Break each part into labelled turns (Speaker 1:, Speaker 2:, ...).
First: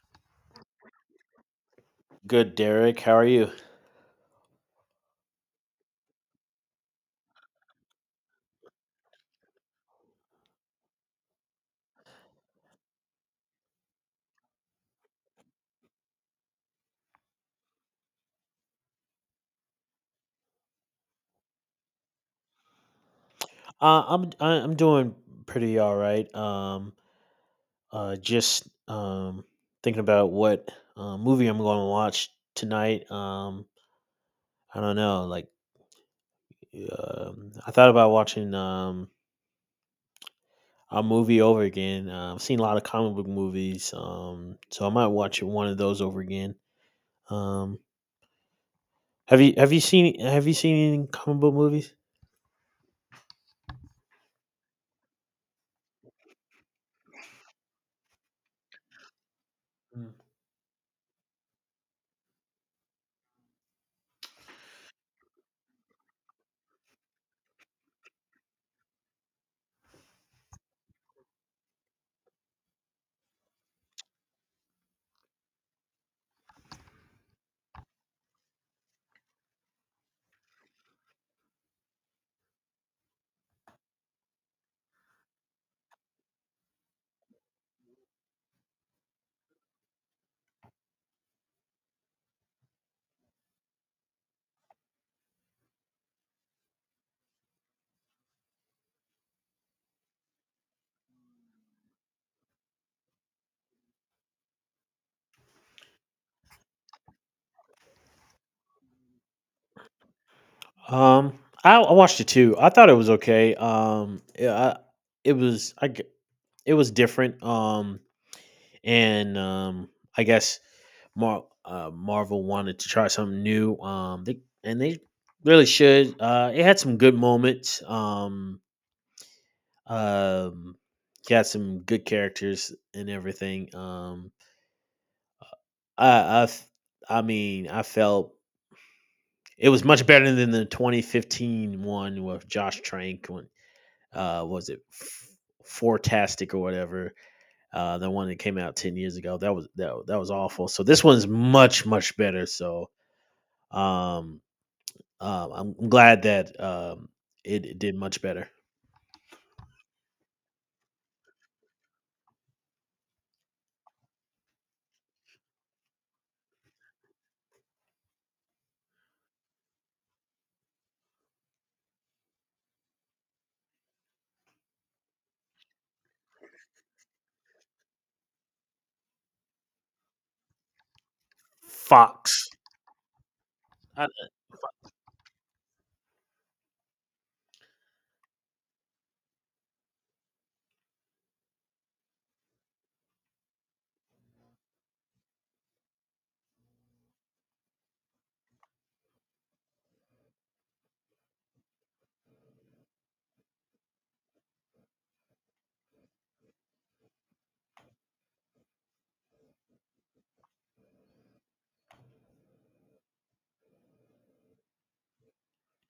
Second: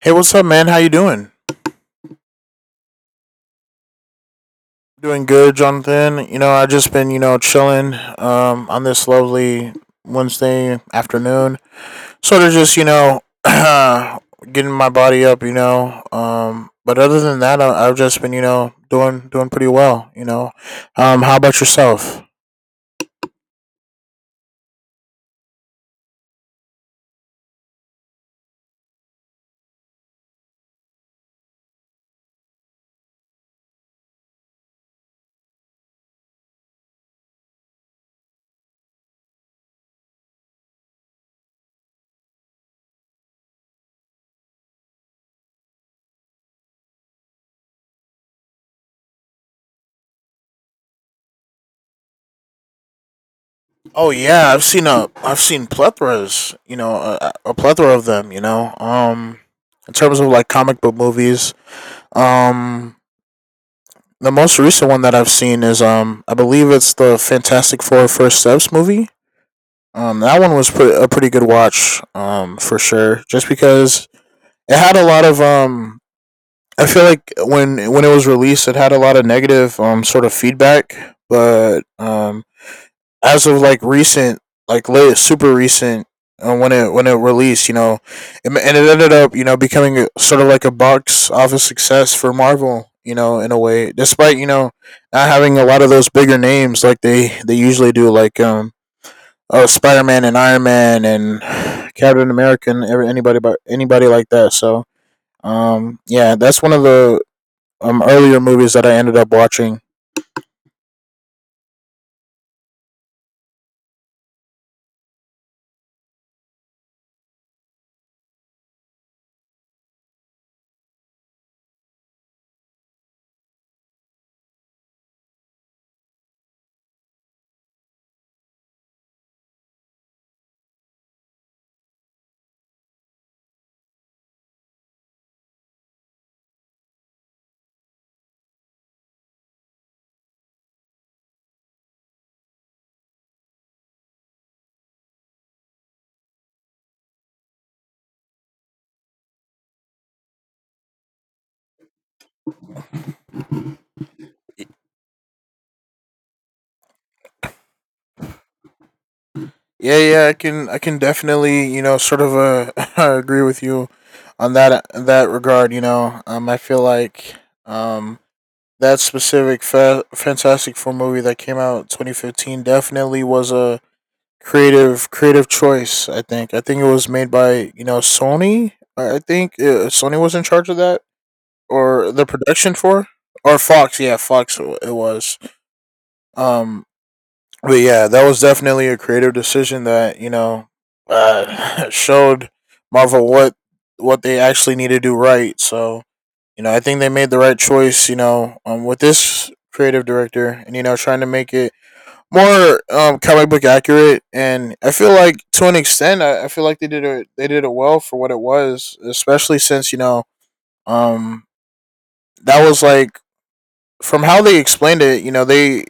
Speaker 1: Hey, what's up, man? How you doing?
Speaker 2: Good, Derek. How are you?
Speaker 1: Doing good, Jonathan. I just been chilling on this lovely Wednesday afternoon, sort of just getting my body up. But other than that, I've just been doing pretty well. How about yourself?
Speaker 2: I'm I'm doing pretty all right. Just thinking about what movie I'm going to watch tonight. I don't know. Like, I thought about watching a movie over again. I've seen a lot of comic book movies, so I might watch one of those over again. Um, have you seen any comic book movies?
Speaker 1: Oh yeah, I've seen plethoras, a plethora of them. In terms of like comic book movies, um, the most recent one that I've seen is I believe it's the Fantastic Four First Steps movie. That one was a pretty good watch, for sure. Just because it had a lot of I feel like when it was released, it had a lot of negative sort of feedback, but as of like recent, like late, super recent, when it released, and it ended up becoming sort of like a box office success for Marvel, in a way, despite not having a lot of those bigger names like they usually do, like oh Spider Man and Iron Man and Captain America and anybody like that. So yeah, that's one of the earlier movies that I ended up watching.
Speaker 2: I watched it too. I thought it was okay. Yeah, I, it was I g- it was different. And I guess Marvel wanted to try something new. And they really should. It had some good moments. Um, it had some good characters and everything. I I f- I mean I felt it was much better than the 2015 one with Josh Trank, what was it, Fortastic or whatever, the one that came out 10 years ago. That was awful, so this one's much better. Um I'm glad that it did much better.
Speaker 1: Yeah, yeah, I can definitely, sort of agree with you on that regard. I feel like um that specific Fantastic Four movie that came out 2015 definitely was a creative choice. I think it was made by Sony. I think Sony was in charge of that or the
Speaker 2: Fox.
Speaker 1: production for or Fox.
Speaker 2: I,
Speaker 1: Yeah, Fox. It was. Um, but yeah, that was definitely a creative decision that showed Marvel what they actually need to do right. So I think they made the right choice. With this creative director, and trying to make it more comic book accurate. And I feel like to an extent, I feel like they did it. They did it well for what it was, especially since um, that was like from how they explained it. They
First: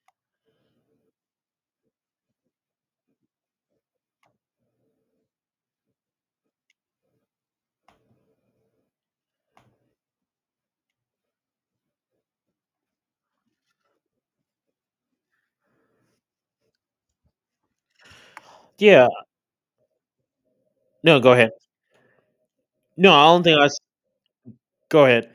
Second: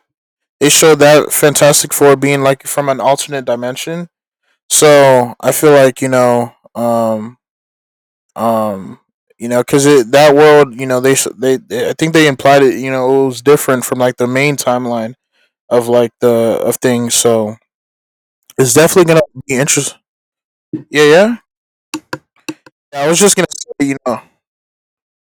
Speaker 1: they showed that Fantastic Four being like from an alternate dimension. So I feel like um, because that world, they, I think they implied it. It was different from like the main timeline of like the of things. So it's definitely
Speaker 2: yeah.
Speaker 1: gonna be interesting.
Speaker 2: No Go
Speaker 1: Yeah,
Speaker 2: ahead.
Speaker 1: yeah. I
Speaker 2: No
Speaker 1: was
Speaker 2: I
Speaker 1: just
Speaker 2: don't
Speaker 1: gonna
Speaker 2: think
Speaker 1: say,
Speaker 2: go ahead.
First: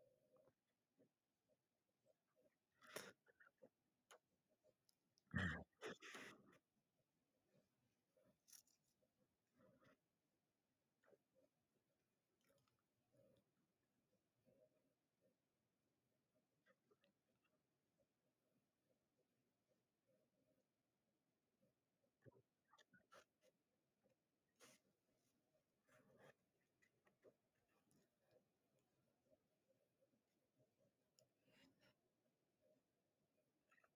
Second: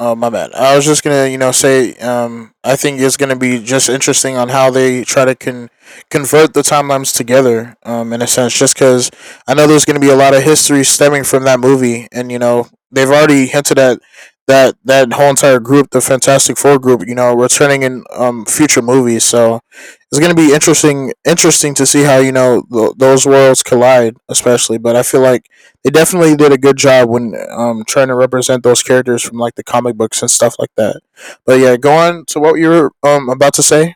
Speaker 1: Oh, my bad. I was just gonna, say, I think it's gonna be just interesting on how they try to convert the timelines together, in a sense, just because I know there's gonna be a lot of history stemming from that movie, and they've already hinted at that whole entire group, the Fantastic Four group, returning in future movies. So it's gonna be interesting, interesting to see how those worlds collide, especially. But I feel like they definitely did a good job when trying to represent those characters from like the comic books and stuff like that. But yeah, go on to what you were about to say.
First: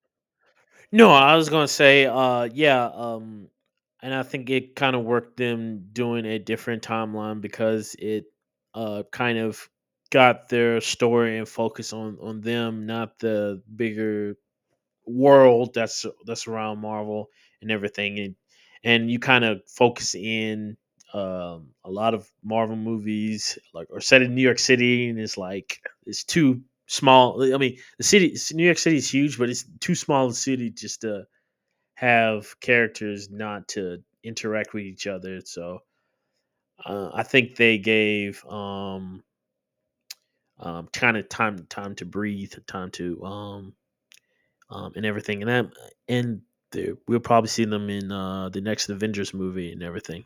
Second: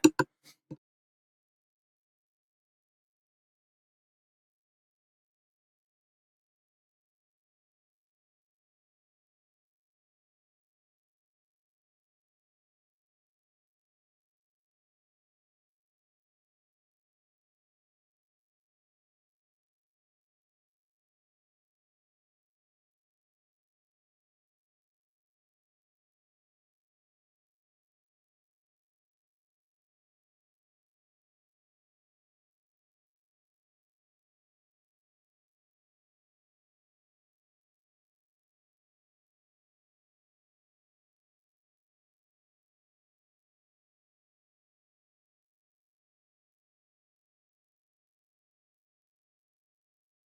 Speaker 2: No, I was gonna say, yeah, and I think it kind of worked them doing a different timeline because kind of got their story and focus on them, not the bigger world that's around Marvel and everything. And you kind of focus in. A lot of Marvel movies like are set in New York City, and it's like it's too small. I mean, the city, New York City, is huge, but it's too small a city just to have characters not to interact with each other. So I think they gave kind of time to breathe, time to and everything. And we'll probably see them in the next Avengers movie and everything.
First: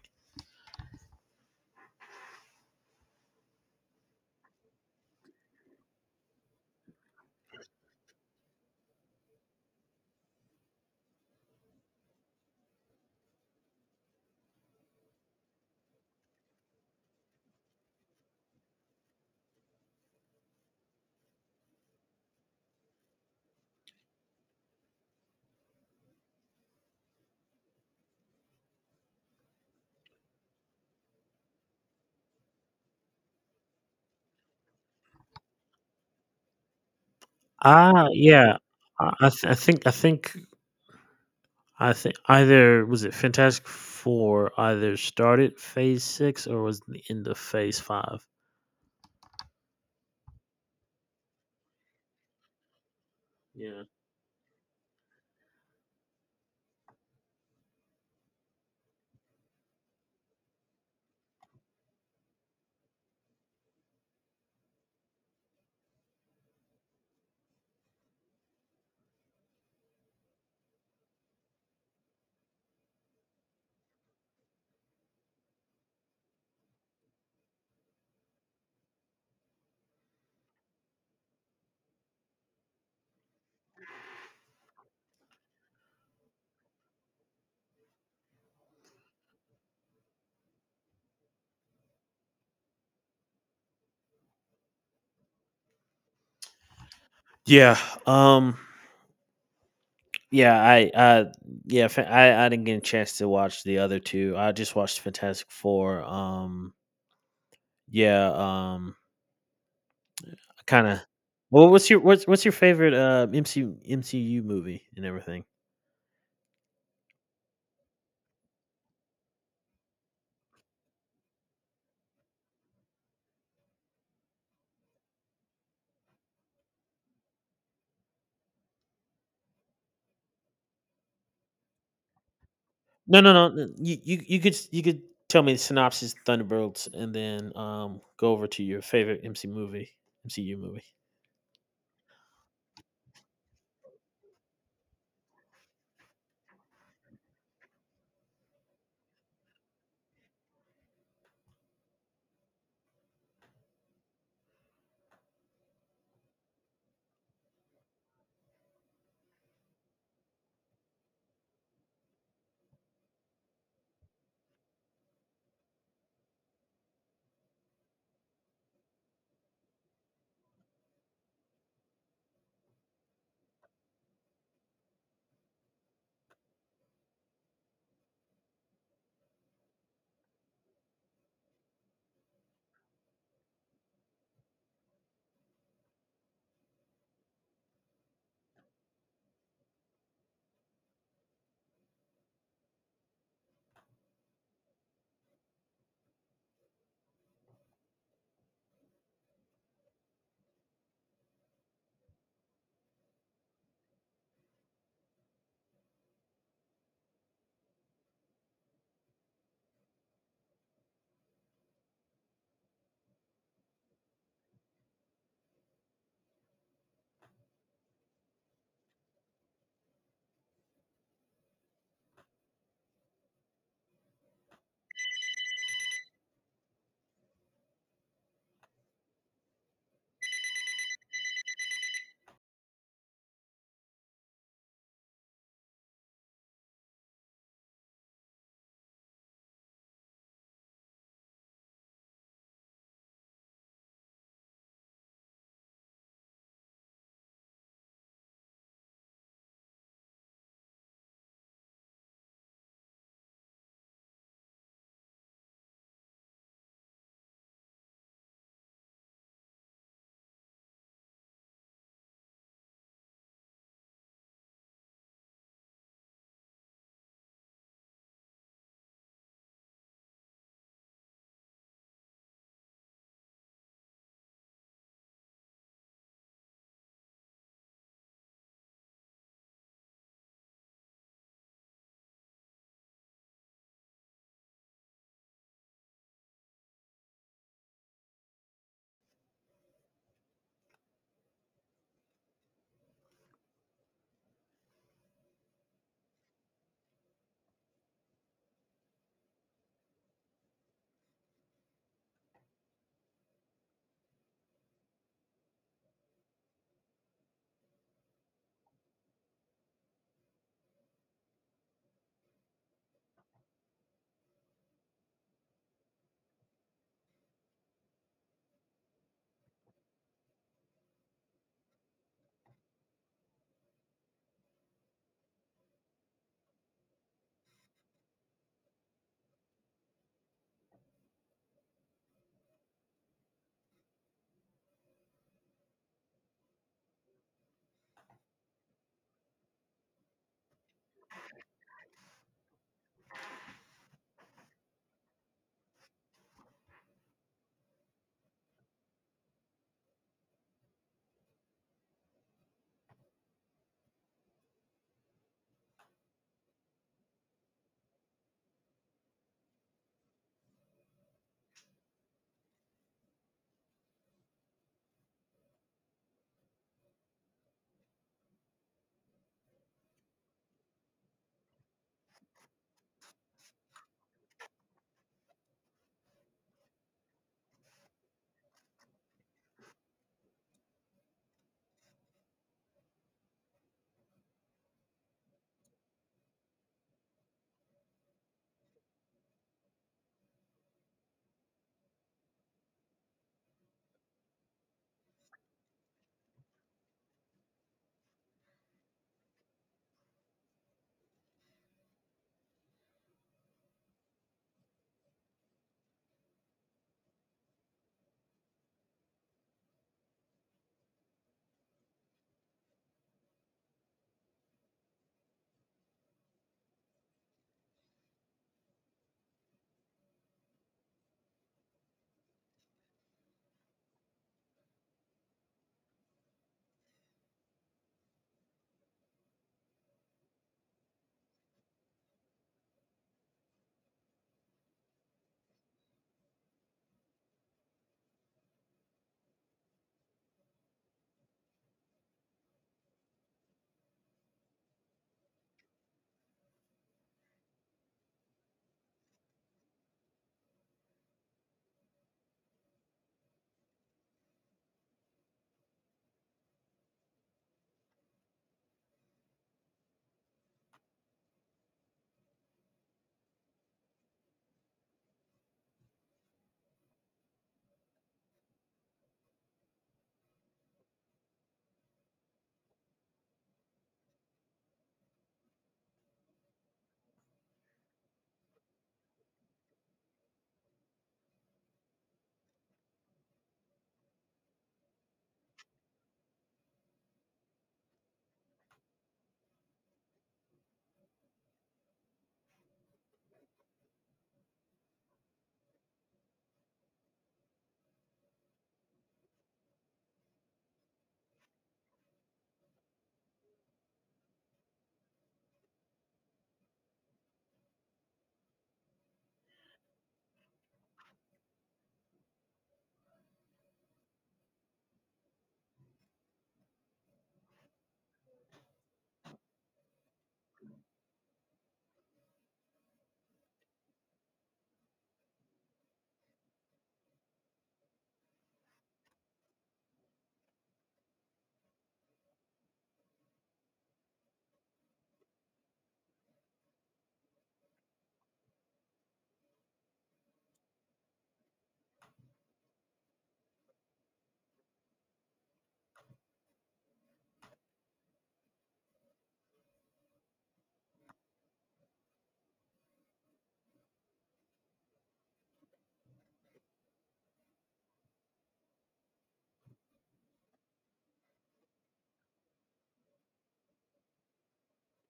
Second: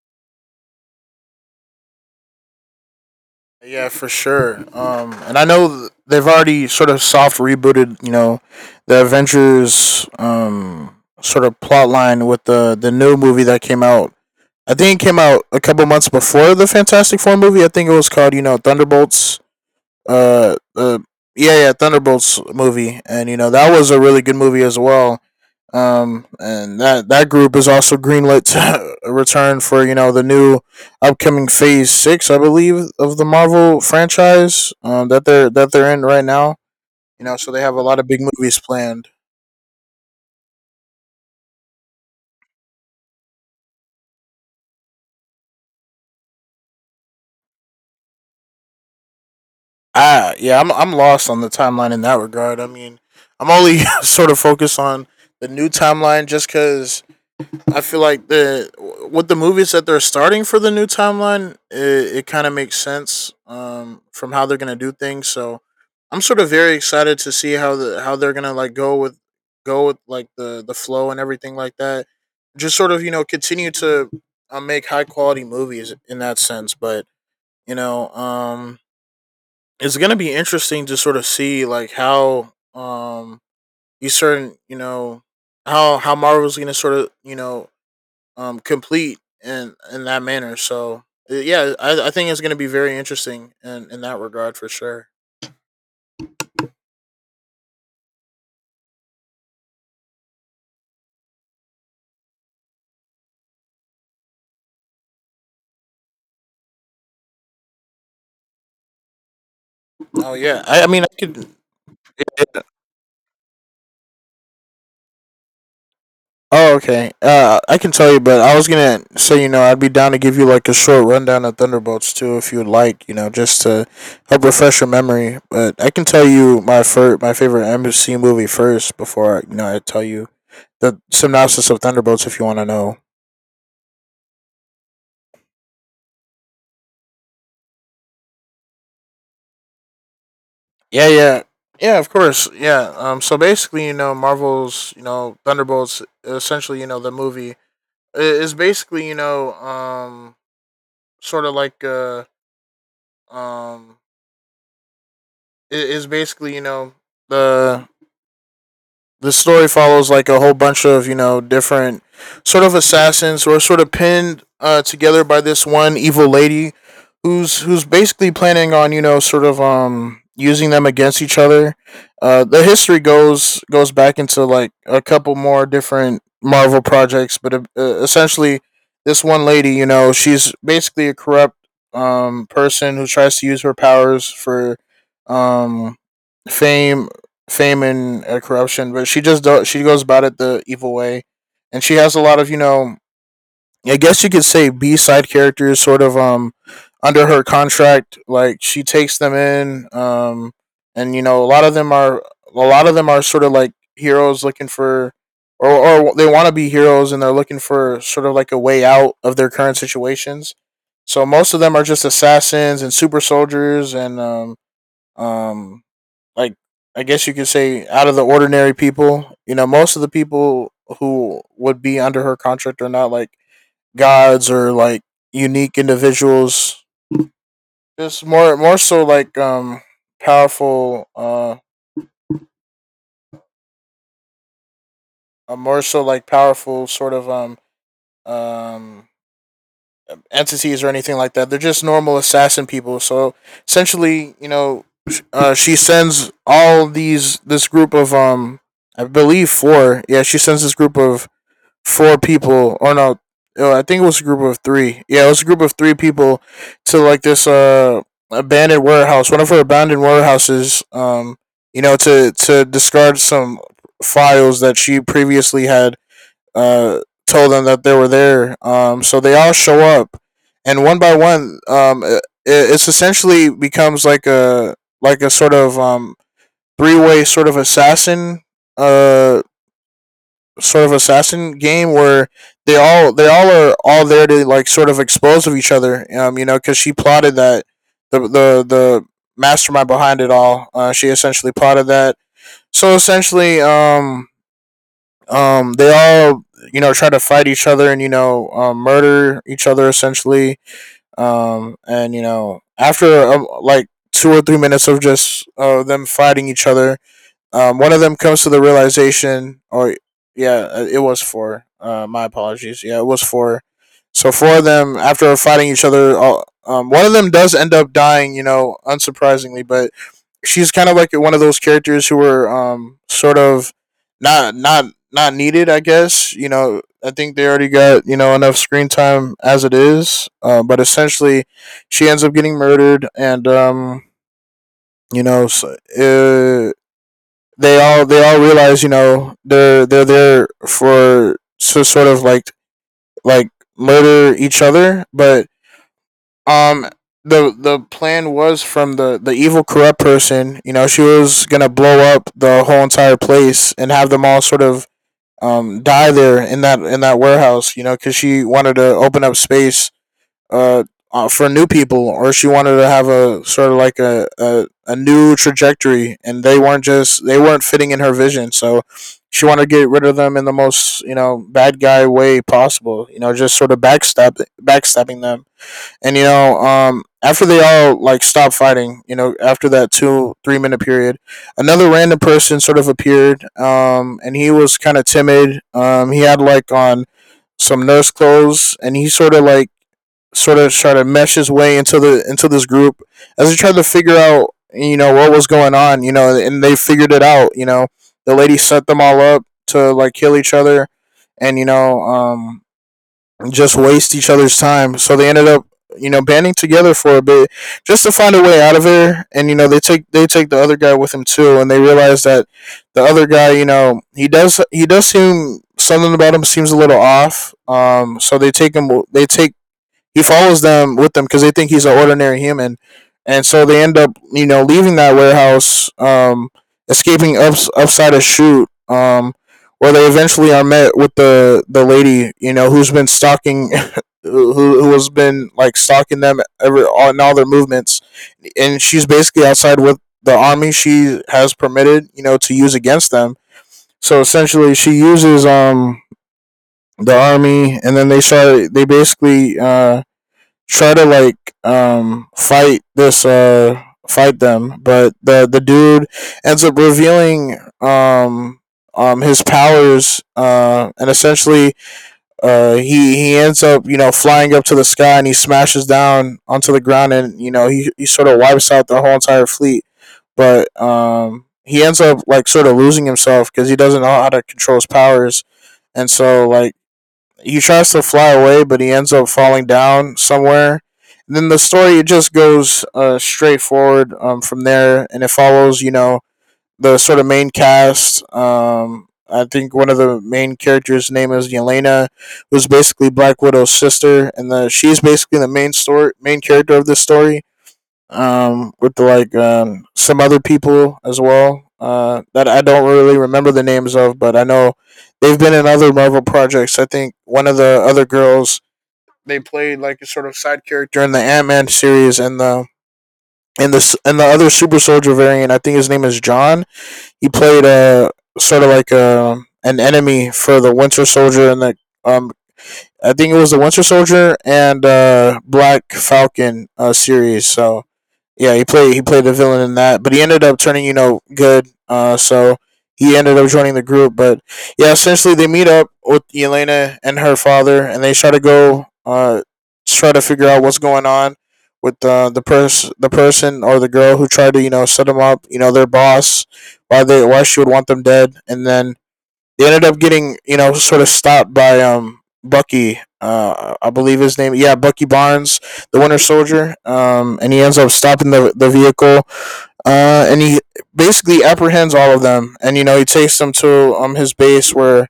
Speaker 1: Yeah, for sure. And I know they've already sort of soft rebooted, the Avengers sort of plot line with the new movie that came out. I think it came out a couple months before the Fantastic Four movie. I think it was called, Thunderbolts. Uh, uh yeah, yeah, Thunderbolts movie, and that was a really good movie as well. And that group is also greenlit to return for the new upcoming Phase Six, I believe, of the Marvel franchise that they're in right now. So they have a lot of
Speaker 2: Ah,
Speaker 1: big
Speaker 2: yeah.
Speaker 1: movies planned.
Speaker 2: I think I think either, was it Fantastic Four either started Phase Six or was the end of Phase Five?
Speaker 1: Ah, yeah, I'm lost on the timeline in that regard. I mean, I'm only
Speaker 2: Yeah.
Speaker 1: sort of focused on the new timeline just because I feel like the with the movies that they're starting for the new timeline, it kind of makes sense from how they're gonna do things. So I'm sort of very excited to see how they're gonna like go with like the flow and everything like that. Just sort of continue to make high quality movies in that sense. But you know, um, it's gonna be interesting to sort of see like how these certain how Marvel's gonna sort of complete in that manner. So yeah, I think it's going to be very interesting in that regard for sure.
Speaker 2: Yeah. Um. Yeah, yeah, I didn't get a chance to watch the other two. I just watched Fantastic Four. Yeah, um,
Speaker 1: Oh yeah, I mean
Speaker 2: Kinda.
Speaker 1: I could.
Speaker 2: Well, what's your
Speaker 1: eh,
Speaker 2: favorite, MCU movie and everything?
Speaker 1: Oh okay, I can tell you, but I was gonna say I'd be down to give you like a short rundown of Thunderbolts too if you'd like, just to help refresh your memory. But I can tell you my favorite MC movie first before I tell you the synopsis of Thunderbolts if you want to know.
Speaker 2: No, no, no, n you you you could s you could tell me the synopsis, Thunderbolts, and then, go over to your favorite MC movie, MCU movie.
Speaker 1: Yeah, yeah, yeah. Of course, yeah. So basically, Marvel's, Thunderbolts, essentially, the movie is basically, sort of like, um, is basically, the the story follows like a whole bunch of different sort of assassins who are sort of pinned together by this one evil lady who's basically planning on sort of using them against each other. The history goes back into like a couple more different marvel projects, but essentially this one lady, she's basically a corrupt person who tries to use her powers for um fame fame and corruption, but she just she goes about it the evil way, and she has a lot of I guess you could say B side characters sort of under her contract. Like she takes them in, and a lot of them are sort of like heroes looking for. Or they want to be heroes and they're looking for sort of like a way out of their current situations. So most of them are just assassins and super soldiers and um, like I guess you could say out of the ordinary people, most of the people who would be under her contract are not like gods or like unique individuals. Just more so like powerful more so like powerful sort of um entities or anything like that. They're just normal assassin people. So essentially, she sends all these this group of I believe four. Yeah, she sends this group of four people. Or no, oh, I think it was a group of three. Yeah, it was a group of three people to like this abandoned warehouse, one of her abandoned warehouses, to discard some files that she previously had uh told them that they were there. So they all show up and one by one, it's essentially becomes like a sort of three way uh sort of assassin game where they all are all there to like sort of expose of each other. Because she plotted that the mastermind behind it all. She essentially plotted that. So essentially, they all try to fight each other and murder each other essentially. And after like 2 or 3 minutes of just them fighting each other, one of them comes to the realization. Or yeah, it was four. My apologies. Yeah, it was four. So four of them, after fighting each other, all, one of them does end up dying. Unsurprisingly, but she's kind of like one of those characters who were sort of not not not needed. I guess. I think they already got enough screen time as it is. But essentially, she ends up getting murdered, and you know, so, they all realize they're there for so sort of like like murder each other, but um the plan was from the evil corrupt person. You know, she was gonna blow up the whole entire place and have them all sort of die there in that warehouse, you know, because she wanted to open up space uh, for new people, or she wanted to have a sort of like a new trajectory, and they weren't just they weren't fitting in her vision. So she wanted to get rid of them in the most, you know, bad guy way possible. You know, just sort of backstabbing them, and after they all like stopped fighting, you know, after that 2 3 minute period, another random person sort of appeared, and he was kind of timid. He had like on some nurse clothes, and he sort of like sort of try to mesh his way into the into this group as he tried to figure out, you know, what was going on. You know, and they figured it out. You know, the lady set them all up to like kill each other, and, you know, just waste each other's time. So they ended up, you know, banding together for a bit, just to find a way out of there. And, you know, they take the other guy with him too, and they realize that the other guy, you know, he does seem something about him seems a little off. Um, so they take him they take he follows them with them because they think he's an ordinary human. And so they end up, you know, leaving that warehouse, escaping up upside a chute, where they eventually are met with the lady, you know, who's been stalking. Who has been like stalking them ever on all their movements, and she's basically outside with the army she has permitted, you know, to use against them. So essentially, she uses the army, and then they start. They basically try to like fight this fight them, but the dude ends up revealing his powers, and essentially, he ends up, you know, flying up to the sky, and he smashes down onto the ground. And, you know, he sort of wipes out the whole entire fleet, but he ends up like sort of losing himself because he doesn't know how to control his powers. And so like he tries to fly away, but he ends up falling down somewhere. And then the story just goes, straight forward, from there, and it follows, you know, the sort of main cast. I think one of the main characters' name is Yelena, who's basically Black Widow's sister, and she's basically the main story, main character of this story, with like, some other people as well, that I don't really remember the names of, but I know they've been in other Marvel projects. I think one of the other girls, they played like a sort of side character in the Ant Man series, and and the the other Super Soldier variant. I think his name is John. He played a sort of like a an enemy for the Winter Soldier and the um. I think it was the Winter Soldier and, Black Falcon, series. So yeah, he played the villain in that, but he ended up turning, you know, good. So he ended up joining the group. But yeah, essentially they meet up with Elena and her father, and they try to go, try to figure out what's going on with, the person, or the girl who tried to, you know, set them up. You know, their boss, why they why she would want them dead. And then they ended up getting, you know, sort of stopped by, um, Bucky. I believe his name. Yeah, Bucky Barnes, the Winter Soldier. And he ends up stopping the vehicle. And he basically apprehends all of them, and, you know, he takes them to, um, his base, where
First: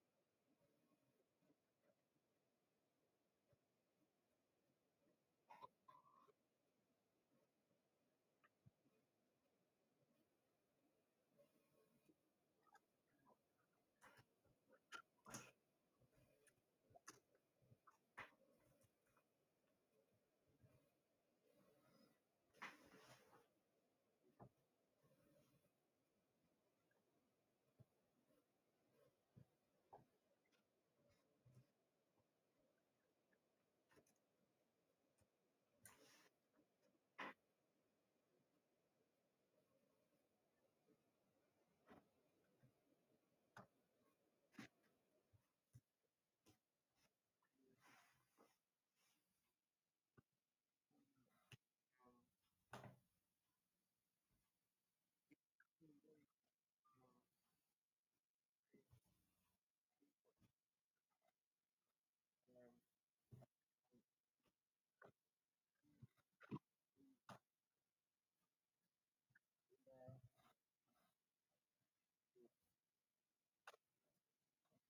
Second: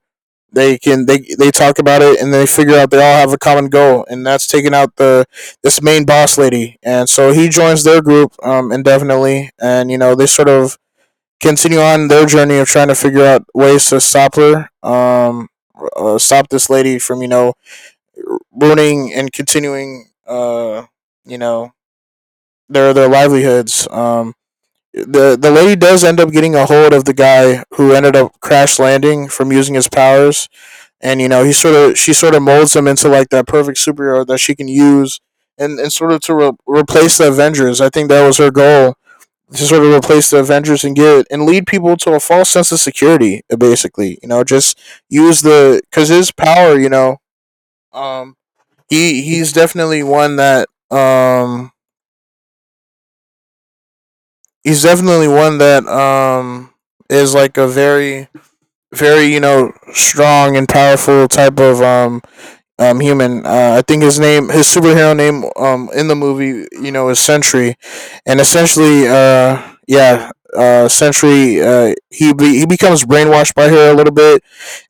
Speaker 1: they can they talk about it, and they figure out they all have a common goal, and that's taking out the this main boss lady. And so he joins their group, um, indefinitely. And, you know, they sort of continue on their journey of trying to figure out ways to stop her, stop this lady from, you know, ruining and continuing, you know their livelihoods. The lady does end up getting a hold of the guy who ended up crash landing from using his powers. And, you know, he sort of she sort of molds him into like that perfect superhero that she can use, and sort of to replace the Avengers. I think that was her goal, to sort of replace the Avengers and get and lead people to a false sense of security. Basically, you know, just use the, because his power, you know, um, he he's definitely one that um he's definitely one that, um, is like a very, very, you know, strong and powerful type of human. I think his name, his superhero name, um, in the movie, you know, is Sentry. And essentially, yeah, Sentry, he becomes brainwashed by her a little bit.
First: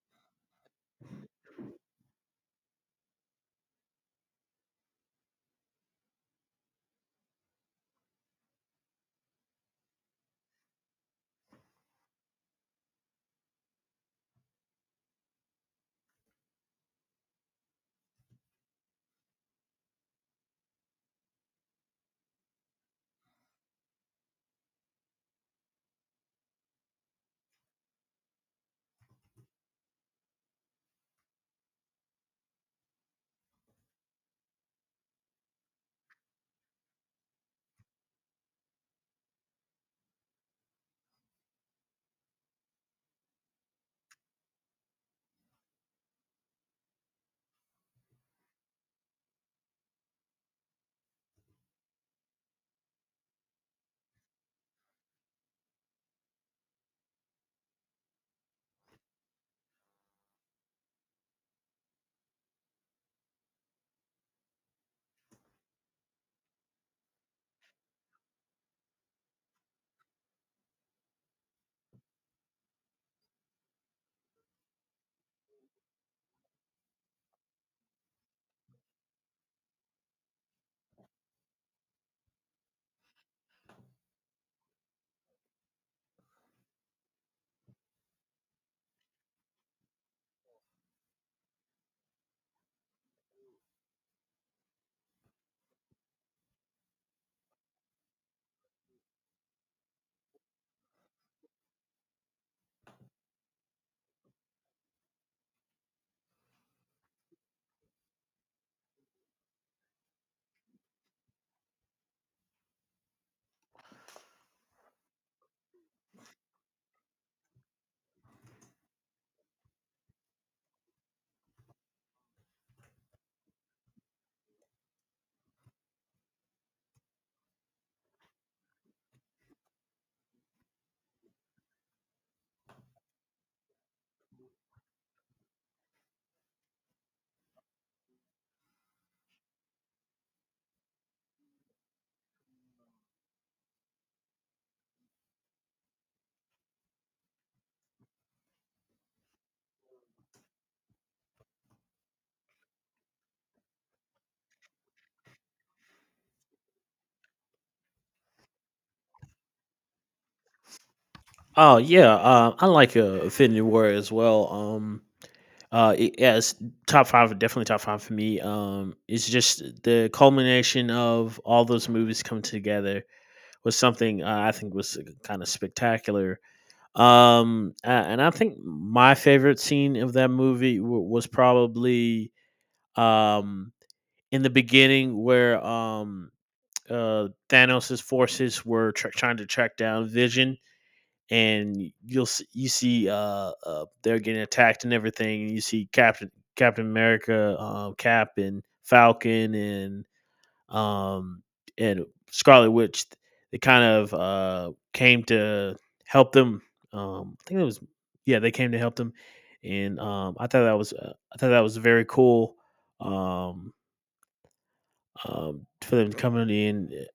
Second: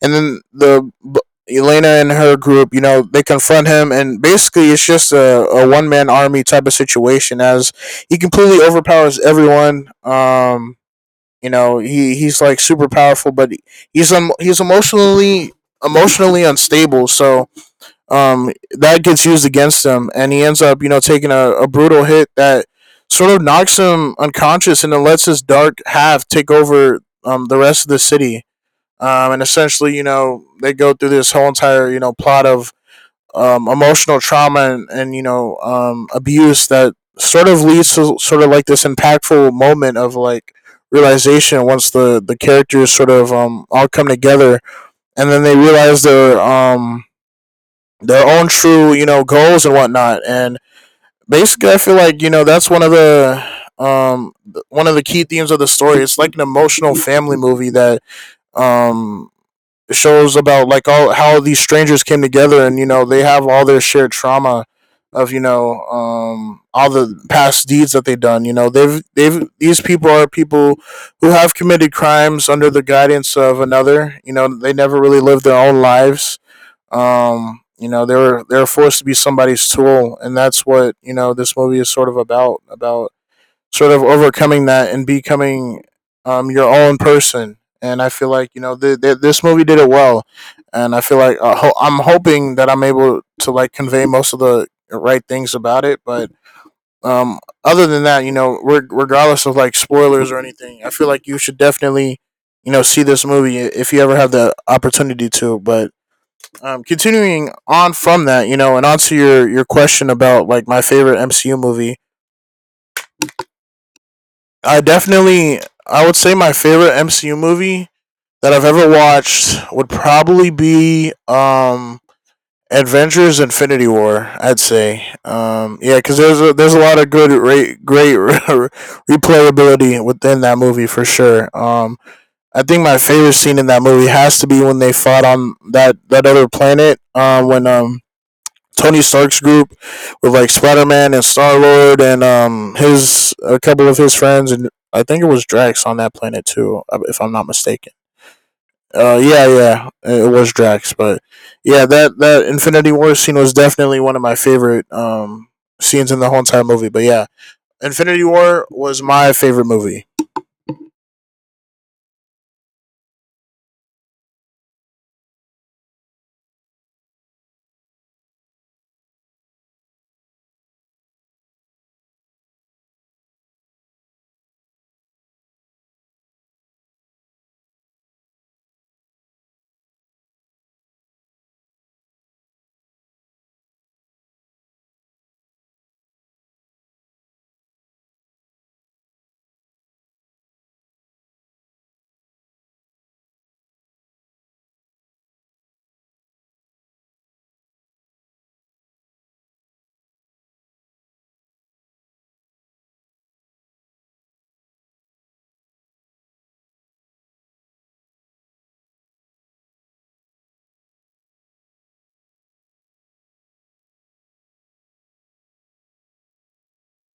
Speaker 1: And then Elena and her group, you know, they confront him, and basically, it's just a one man army type of situation, as he completely overpowers everyone. Um, you know, he's like super powerful, but he's emotionally unstable. So, that gets used against him, and he ends up, you know, taking a brutal hit that sort of knocks him unconscious, and then lets his dark half take over, the rest of the city. And essentially, you know, they go through this whole entire, you know, plot of, emotional trauma and, you know, abuse that sort of leads to sort of like this impactful moment of like realization once the characters sort of, um, all come together. And then they realize they're their own true, you know, goals and whatnot. And basically, I feel like, you know, that's um one of the key themes of the story. It's like an emotional family movie that um shows about like all how these strangers came together. And, you know, they have all their shared trauma of, you know, all the past deeds that they've done. You know, they've these people are people who have committed crimes under the guidance of another. You know, they never really lived their own lives. Um, you know, they're forced to be somebody's tool. And that's what, you know, this movie is sort of about, sort of overcoming that and becoming, your own person. And I feel like, you know, this movie did it well. And I feel like, I'm hoping that I'm able to like convey most of the right things about it, but, um, other than that, you know, regardless of like spoilers or anything, I feel like you should definitely, you know, see this movie if you ever have the opportunity to. But, continuing on from that, you know, and onto your question about like my favorite MCU movie. I definitely, I would say my favorite MCU movie that I've ever watched would probably be, Avengers: Infinity War. I'd say. Um, yeah, because there's there's a lot of good great replayability within that movie for sure. I think my favorite scene in that movie has to be when they fought on that other planet, when, um, Tony Stark's group with like Spider Man and Star Lord, and, um, his a couple of his friends, and I think it was Drax on that planet too, if I'm not mistaken. Yeah, yeah, it was Drax. But yeah, that Infinity War scene was definitely one of my favorite, um, scenes in the whole entire movie. But yeah, Infinity War was my favorite movie.
Speaker 2: Oh, yeah, I like, Infinity War as well, it yeah, it's top 5, definitely top 5 for me, it's just the culmination of all those movies coming together. Was something, I think, was kinda spectacular. And I think my favorite scene of that movie was probably um in the beginning where Thanos' forces were trying to track down Vision, and you see they're getting attacked and everything, and you see Captain America, Cap, and Falcon, um, and Scarlet Witch. They kind of came to help them. I think it was, yeah, they came to help them, and I thought that was I thought that was very cool, um, for them coming in.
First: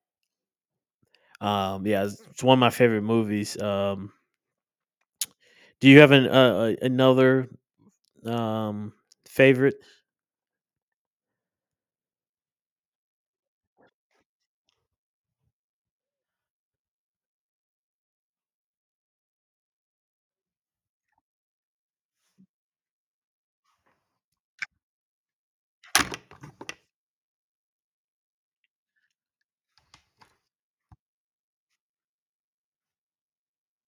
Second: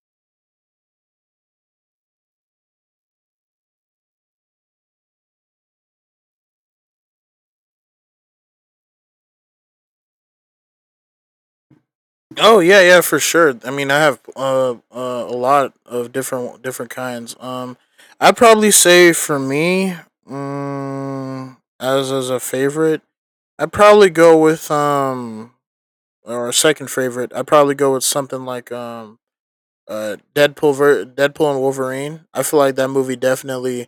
Speaker 2: Yeah, it's one of my favorite movies. Do you have an, another um, favorite?
Speaker 1: Oh yeah, yeah, for sure. I mean, I have, a lot of different, kinds. I'd probably say for me, as a favorite, I'd probably go with, um, or a second favorite. I'd probably go with something like, Deadpool, Deadpool and Wolverine. I feel like that movie definitely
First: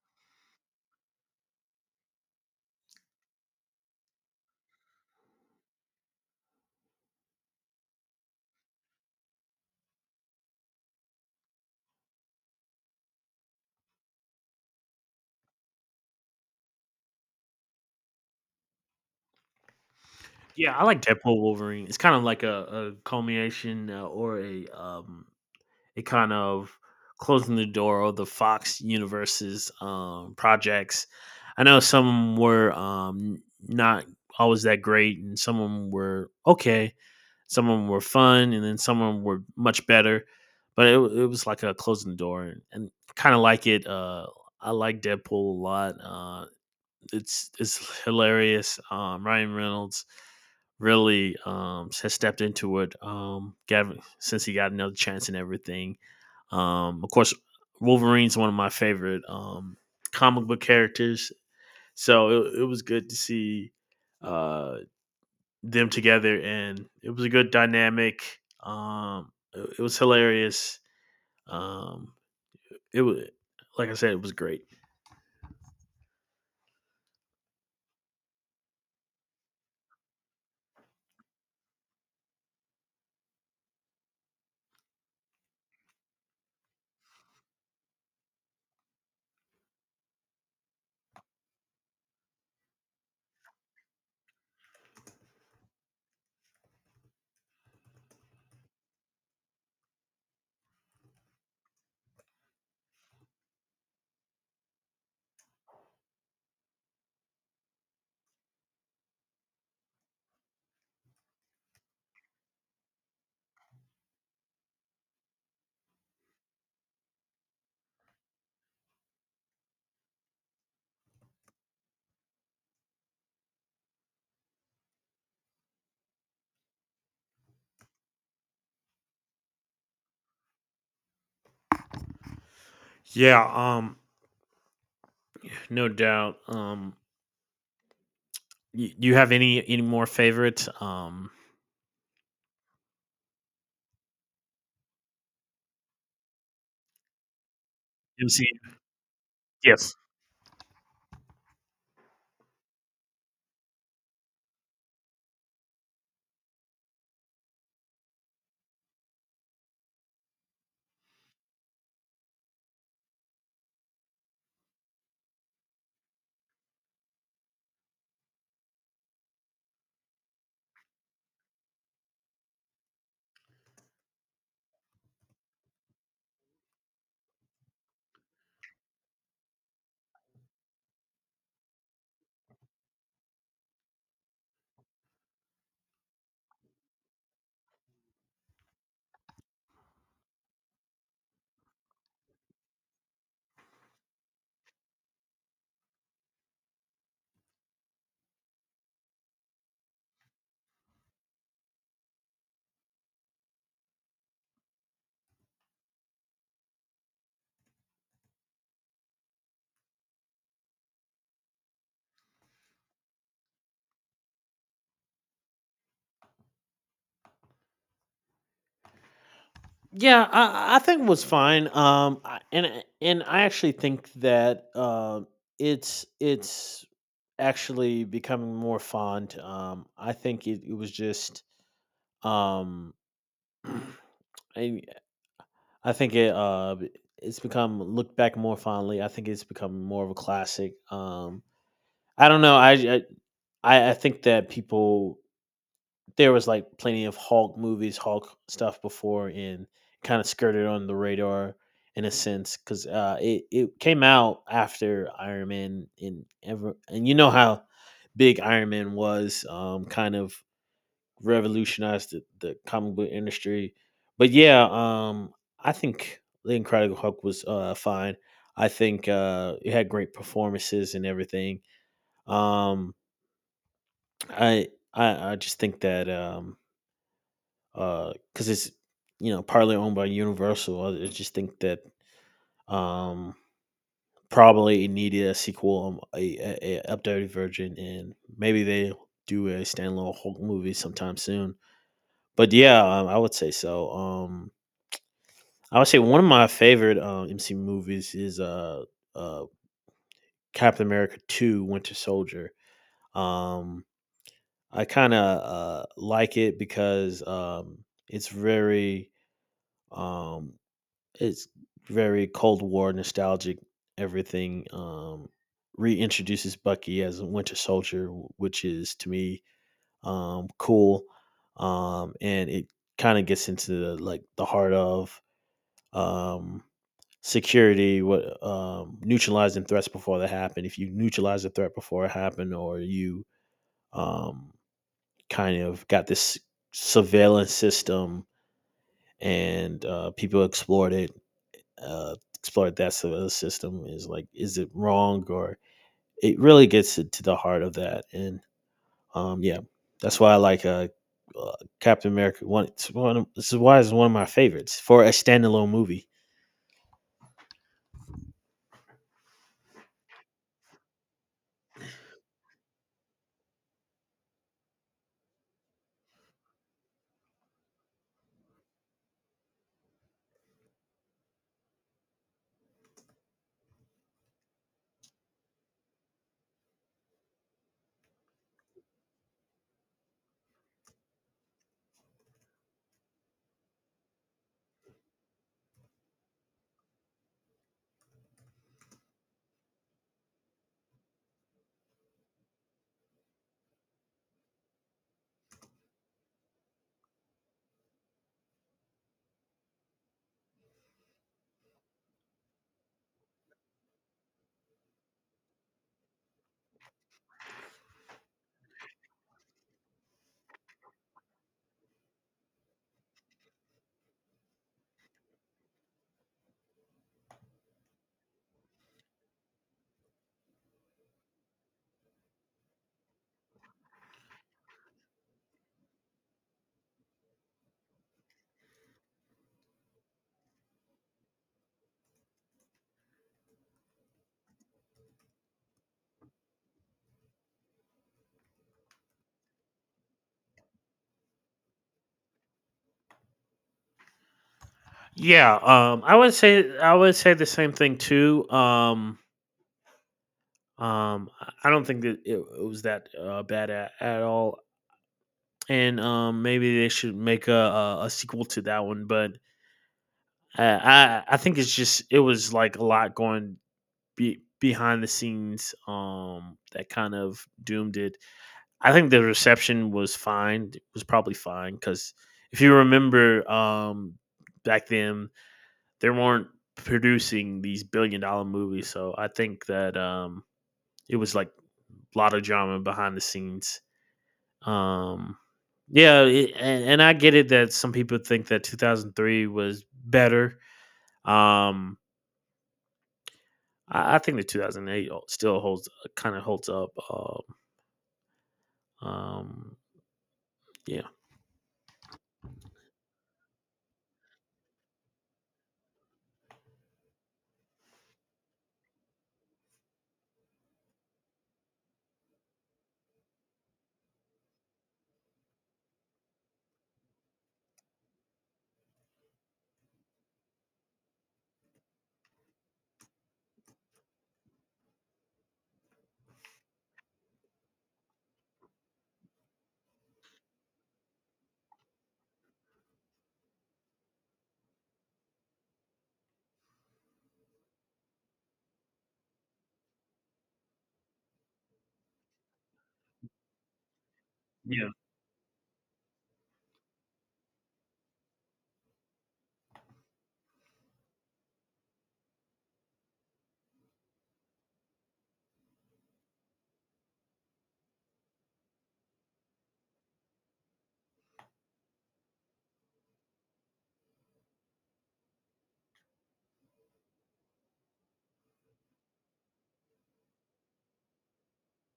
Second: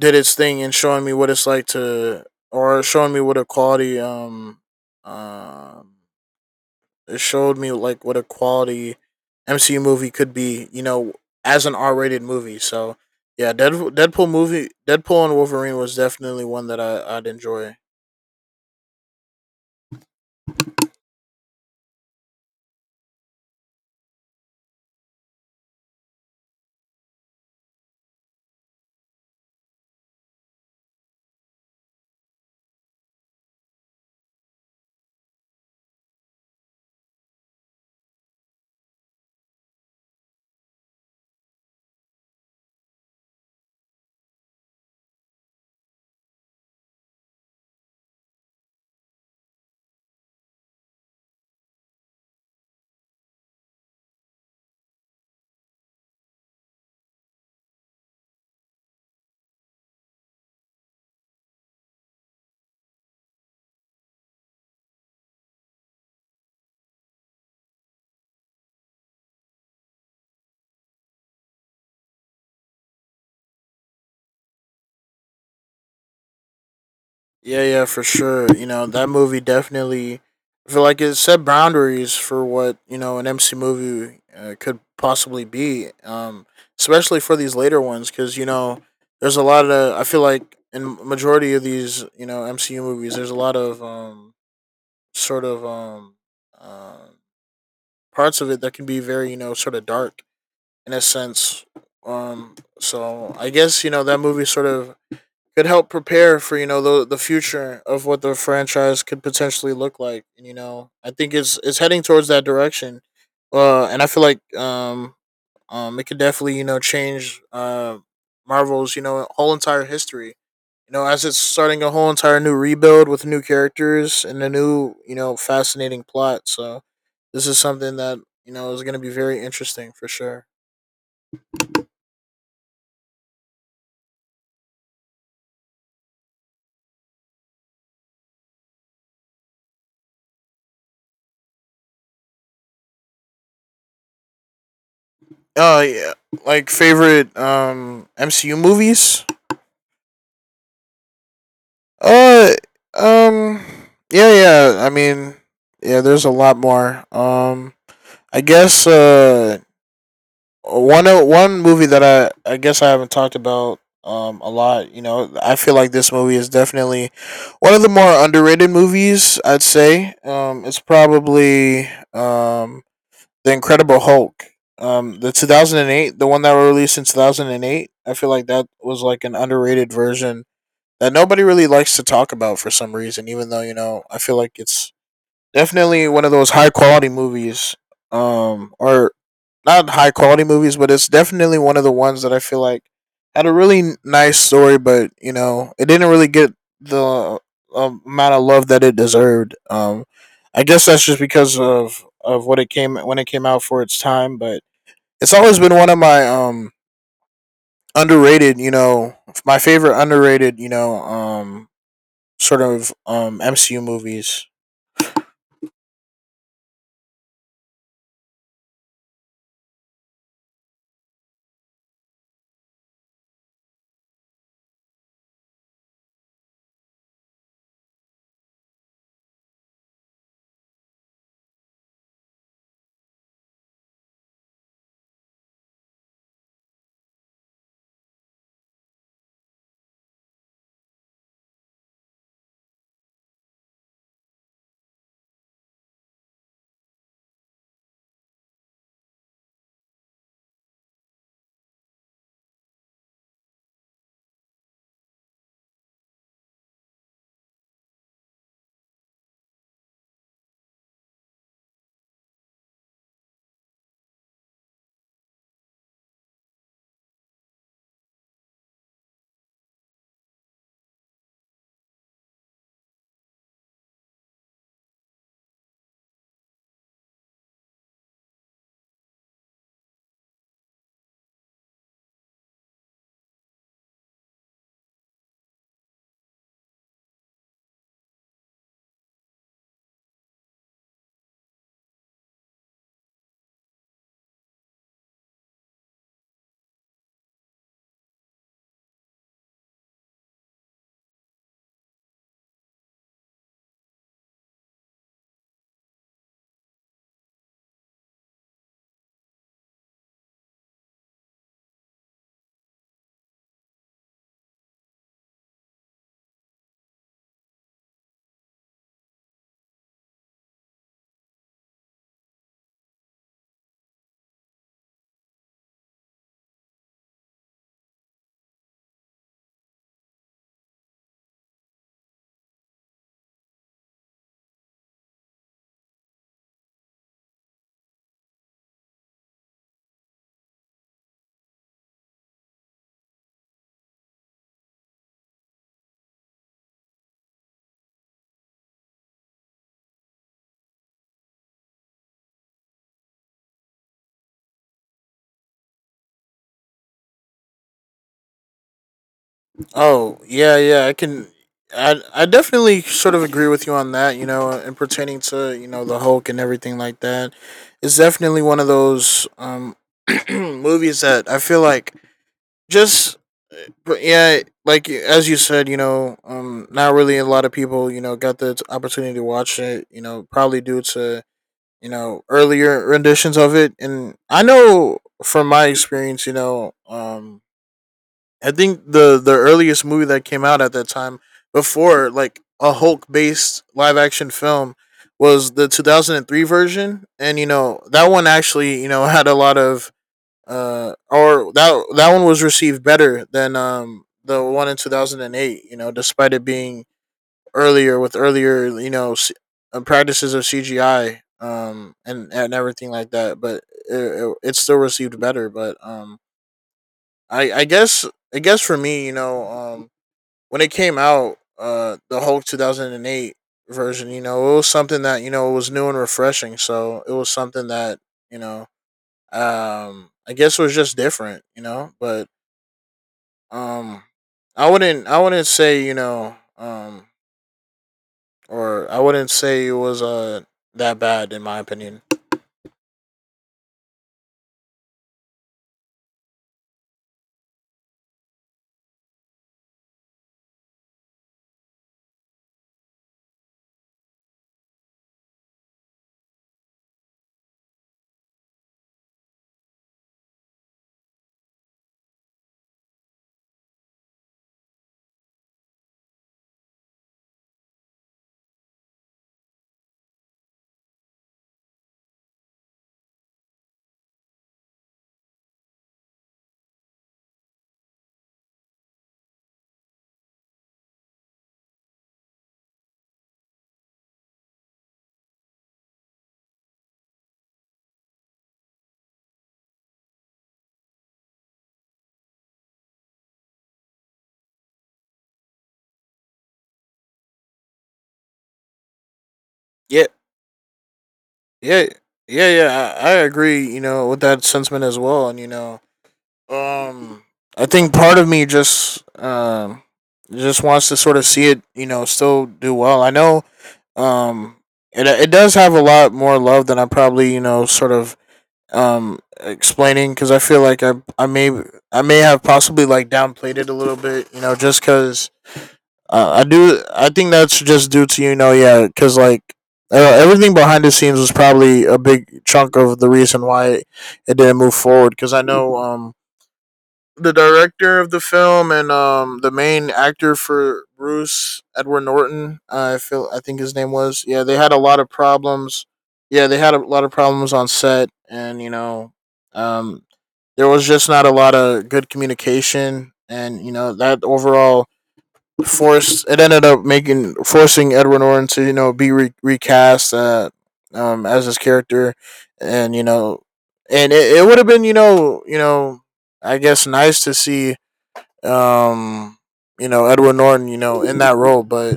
Speaker 1: did its thing in showing me what it's like to, or showing me what a quality, um, it showed me like what a quality MCU movie could be. You know, as an R-rated movie. So yeah, Deadpool and Wolverine was definitely one that I'd enjoy.
Speaker 2: Yeah, I like Deadpool Wolverine. It's kind of like a culmination, or a it kind of closing the door of the Fox universe's projects. I know some were not always that great, and some of them were okay. Some of them were fun, and then some of them were much better. But it was like a closing the door, and kind of like it. I like Deadpool a lot. It's hilarious. Ryan Reynolds really has stepped into it, Gavin, since he got another chance and everything. Of course, Wolverine's one of my favorite comic book characters, so it was good to see uh, them together, and it was a good dynamic. It, it was hilarious. Um, it was, like I said, it was great.
Speaker 1: Yeah, yeah, for sure. That movie definitely I feel like it set boundaries for what, you know, an MC movie could possibly be. Especially for these later ones cuz you know, there's a lot of I feel like in majority of these, you know, MCU movies, there's a lot of sort of um uh, parts of it that can be very, you know, sort of dark in a sense. So I guess, you know, that movie sort of could help prepare for you know the future of what the franchise could potentially look like. And you know, I think it's heading towards that direction. And I feel like it could definitely you know change Marvel's you know whole entire history. You know, as it's starting a whole entire new rebuild with new characters and a new you know fascinating plot. So this is something that you know is going to be very interesting for sure.
Speaker 2: Yeah, um, no doubt. You, you have any more favorites?
Speaker 1: Yeah, like favorite
Speaker 2: MC?
Speaker 1: MCU movies.
Speaker 2: Yes.
Speaker 1: Uh, um, yeah, yeah. I mean, yeah. There's a lot more. I guess one movie that I guess I haven't talked about a lot. You know, I feel like this movie is definitely one of the more underrated movies, I'd say. It's probably um the Incredible Hulk. The 2008, the one that was released in 2008. I feel like that was like an underrated version that nobody really likes to talk about for some reason, even though, you know, I feel like it's definitely one of those high quality movies. Or not high quality movies, but it's definitely one of the ones that I feel like had a really nice story, but, you know, it didn't really get the amount of love that it deserved. I guess that's just because of what it came when it came out for its time, but it's always been one of my, underrated, you know, my favorite underrated, you know, MCU movies.
Speaker 2: Yeah, I think it was fine. I- and I- and I actually think that it's actually becoming more fond. I think it was just um, I, I think it's become looked back more fondly. I think it's become more of a classic. I don't know. I think that people, there was like plenty of Hulk movies, Hulk stuff before, and kind of skirted on the radar in a sense because it it came out after Iron Man, and ever and you know how big Iron Man was, kind of revolutionized the comic book industry. But yeah, I think the Incredible Hulk was fine. I think it had great performances and everything. Um, I I just think that because it's you know partly owned by Universal. I just think that um, probably it needed a sequel, a updated version, and maybe they do a standalone Hulk movie sometime soon. But yeah, I would say so. I would say one of my favorite MC movies is uh, Captain America Two: Winter Soldier. Um, I kind of like it because it's very um, It's very Cold War nostalgic. Everything reintroduces Bucky as a Winter Soldier, which is to me cool, and it kind of gets into the, like the heart of um, security, what neutralizing threats before they happen. If you neutralize a threat before it happened, or you um, kind of got this surveillance system and people explored it, explored that sort of system. Is like, is it wrong? Or it really gets it to the heart of that. And yeah, that's why I like uh, Captain America. One, it's one of, this is why it's one of my favorites for a standalone movie.
Speaker 1: Oh yeah, yeah. I can. I definitely sort of agree with you on that. You know, and pertaining to you know the Hulk and everything like that, it's definitely one of those movies that I feel like just. But yeah, like as you said, you know, not really a lot of people, you know, got the opportunity to watch it. You know, probably due to you know earlier renditions of it, and I know from my experience, you know, I think the earliest movie that came out at that time before like a Hulk based live action film was the 2003 version, and you know that one actually you know had a lot of or that that one was received better than the one in 2008, you know, despite it being earlier with earlier practices of CGI , and everything like that, but it still received better, but I I guess I guess for me, you know, when it came out, the Hulk 2008 version, you know, it was something that you know it was new and refreshing. So it was something that you know, I guess was just different, you know. But um, I wouldn't say you know, or I wouldn't say it was that bad in my opinion.
Speaker 2: Yeah, I would say the same thing too. I don't think that it was that bad at all, and maybe they should make a sequel to that one. But I think it's just it was like a lot going be behind the scenes that kind of doomed it. I think the reception was fine. It was probably fine because if you remember back then they weren't producing these billion-dollar movies, so I think that it was like a lot of drama behind the scenes. Um yeah, and I get it that some people think that 2003 was better. Um I think the 2008 still holds kind of holds up. Um,
Speaker 1: Yeah,
Speaker 2: yeah,
Speaker 1: yeah, yeah, yeah. I agree, you know, with that sentiment as well, and you know, Um, I think part of me just wants to sort of see it, you know, still do well. I know, um, it it does have a lot more love than I probably you know sort of explaining, because I feel like I may I may have possibly like downplayed it a little bit, you know, just because I think that's just due to you know yeah because like. Everything behind the scenes was probably a big chunk of the reason why it didn't move forward, because I know the director of the film and the main actor for Bruce Edward Norton, I feel I think his name was. Yeah, they had a
Speaker 2: Yeah.
Speaker 1: lot of problems. Yeah, they had a lot of problems on set, and you know, um, there was just not a lot of good communication, and you know that overall forced it ended up making forcing Edward Norton to you know recast as his character, and you know, and it would have been you know I guess nice to see um, you know, Edward Norton, you know, in that role, but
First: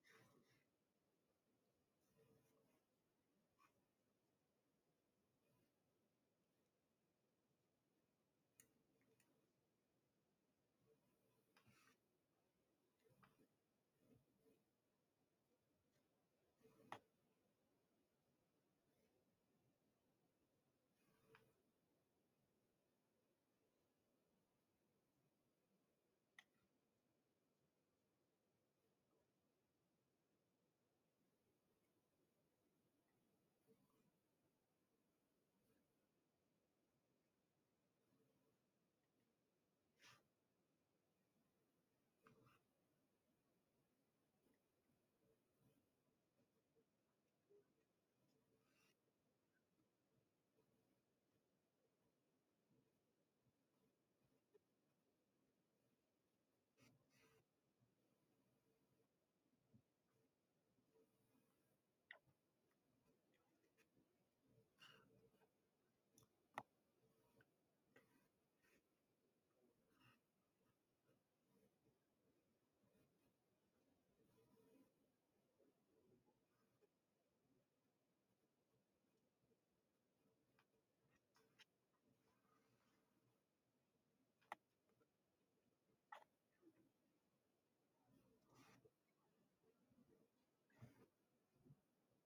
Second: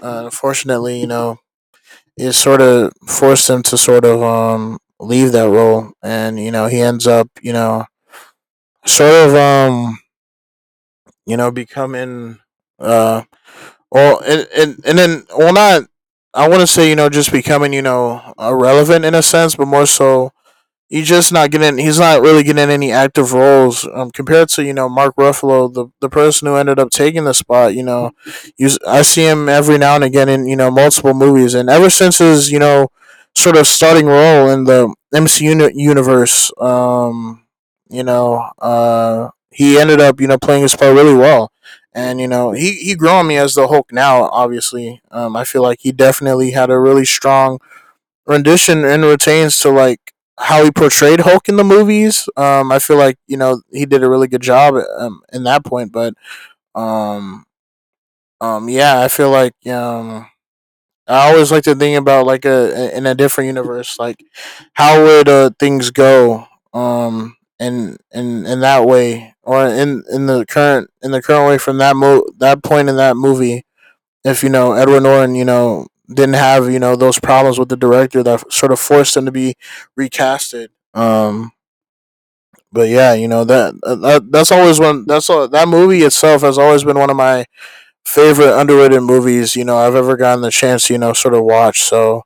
Speaker 1: unfortunately, you know, it sort of forced him to sort of leave that role, and you know, he ends up, you know, sort of you know, becoming uh, well, and then well, not I want to say, you know, just becoming you know irrelevant in a sense, but more so you just not getting. He's not really getting any active roles compared to you know Mark Ruffalo, the person who ended up taking the spot. You know, I see him every now and again in you know multiple movies, and ever since his you know sort of starting role in the MCU universe, he ended up you know playing his part really well. And you know he grew on me as the Hulk now. Obviously, I feel like he definitely had a really strong rendition and retains to like how he portrayed Hulk in the movies. I feel like you know he did a really good job in that point, but um, yeah, I feel like I always like to think about like a in a different universe, like how would things go in that way or in the current way from that mo that point in that movie if you know Edward Norton, you know, didn't have you know those problems with the director that sort of forced him to be recasted. But yeah, you know that's always one that movie itself has always been one of my favorite underrated movies. You know, I've ever gotten the chance to you know sort of watch. So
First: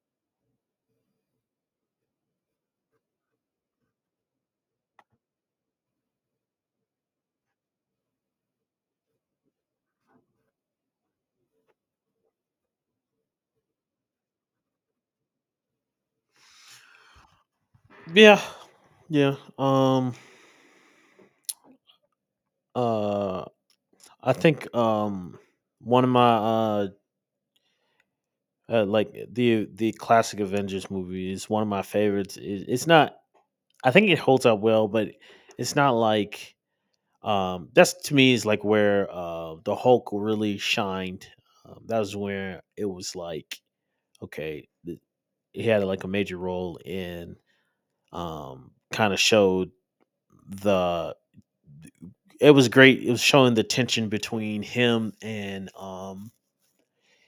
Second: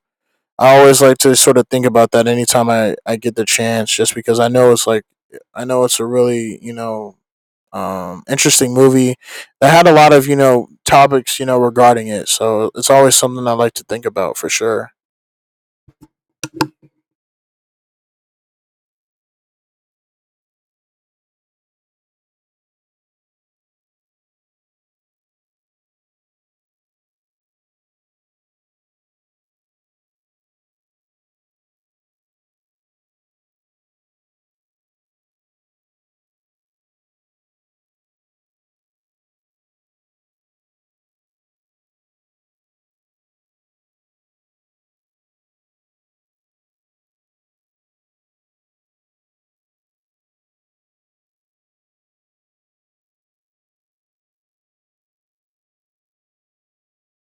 Speaker 1: I always like to sort of think about that anytime I get the chance, just because I know it's like I know it's a really you know interesting movie that had a lot of you know topics you know regarding it. So it's always something I like to think about for sure.
Speaker 2: yeah, yeah. Uh, I think one of my like the classic Avengers movie is one of my favorites. It, it's not. I think it holds up well, but it's not like, that's to me is like where the Hulk really shined. That was where it was like, okay, he had like a major role in kind of showed the it was great. It was showing the tension between him and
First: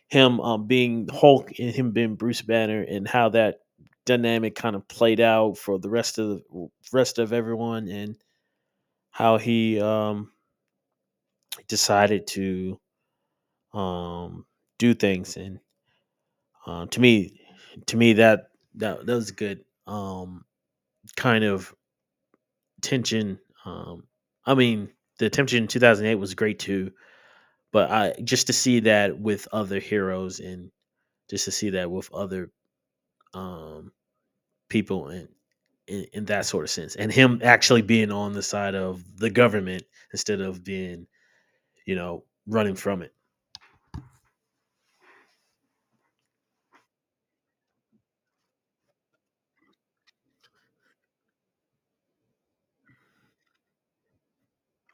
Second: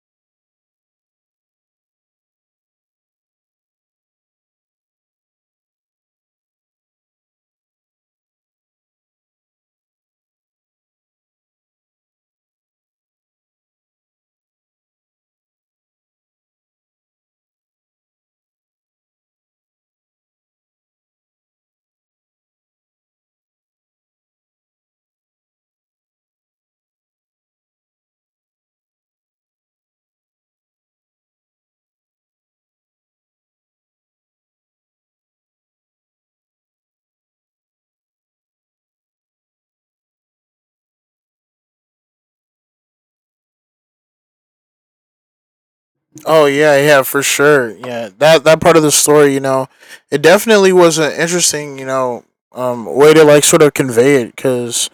Speaker 2: him being Hulk and him being Bruce Banner, and how that dynamic kind of played out for the rest of everyone, and how he decided to um do things. And um to me to me that That that was good, kind of tension, um I mean the tension in 2008 was great too. But I just to see that with other heroes, and just to see that with other um, people, and in that sort of sense, and him actually being on the side of the government instead of being you know running from it.
Speaker 1: Oh yeah, yeah, for sure. Yeah, that part of the story, you know, it definitely was an interesting you know way to like sort of convey it because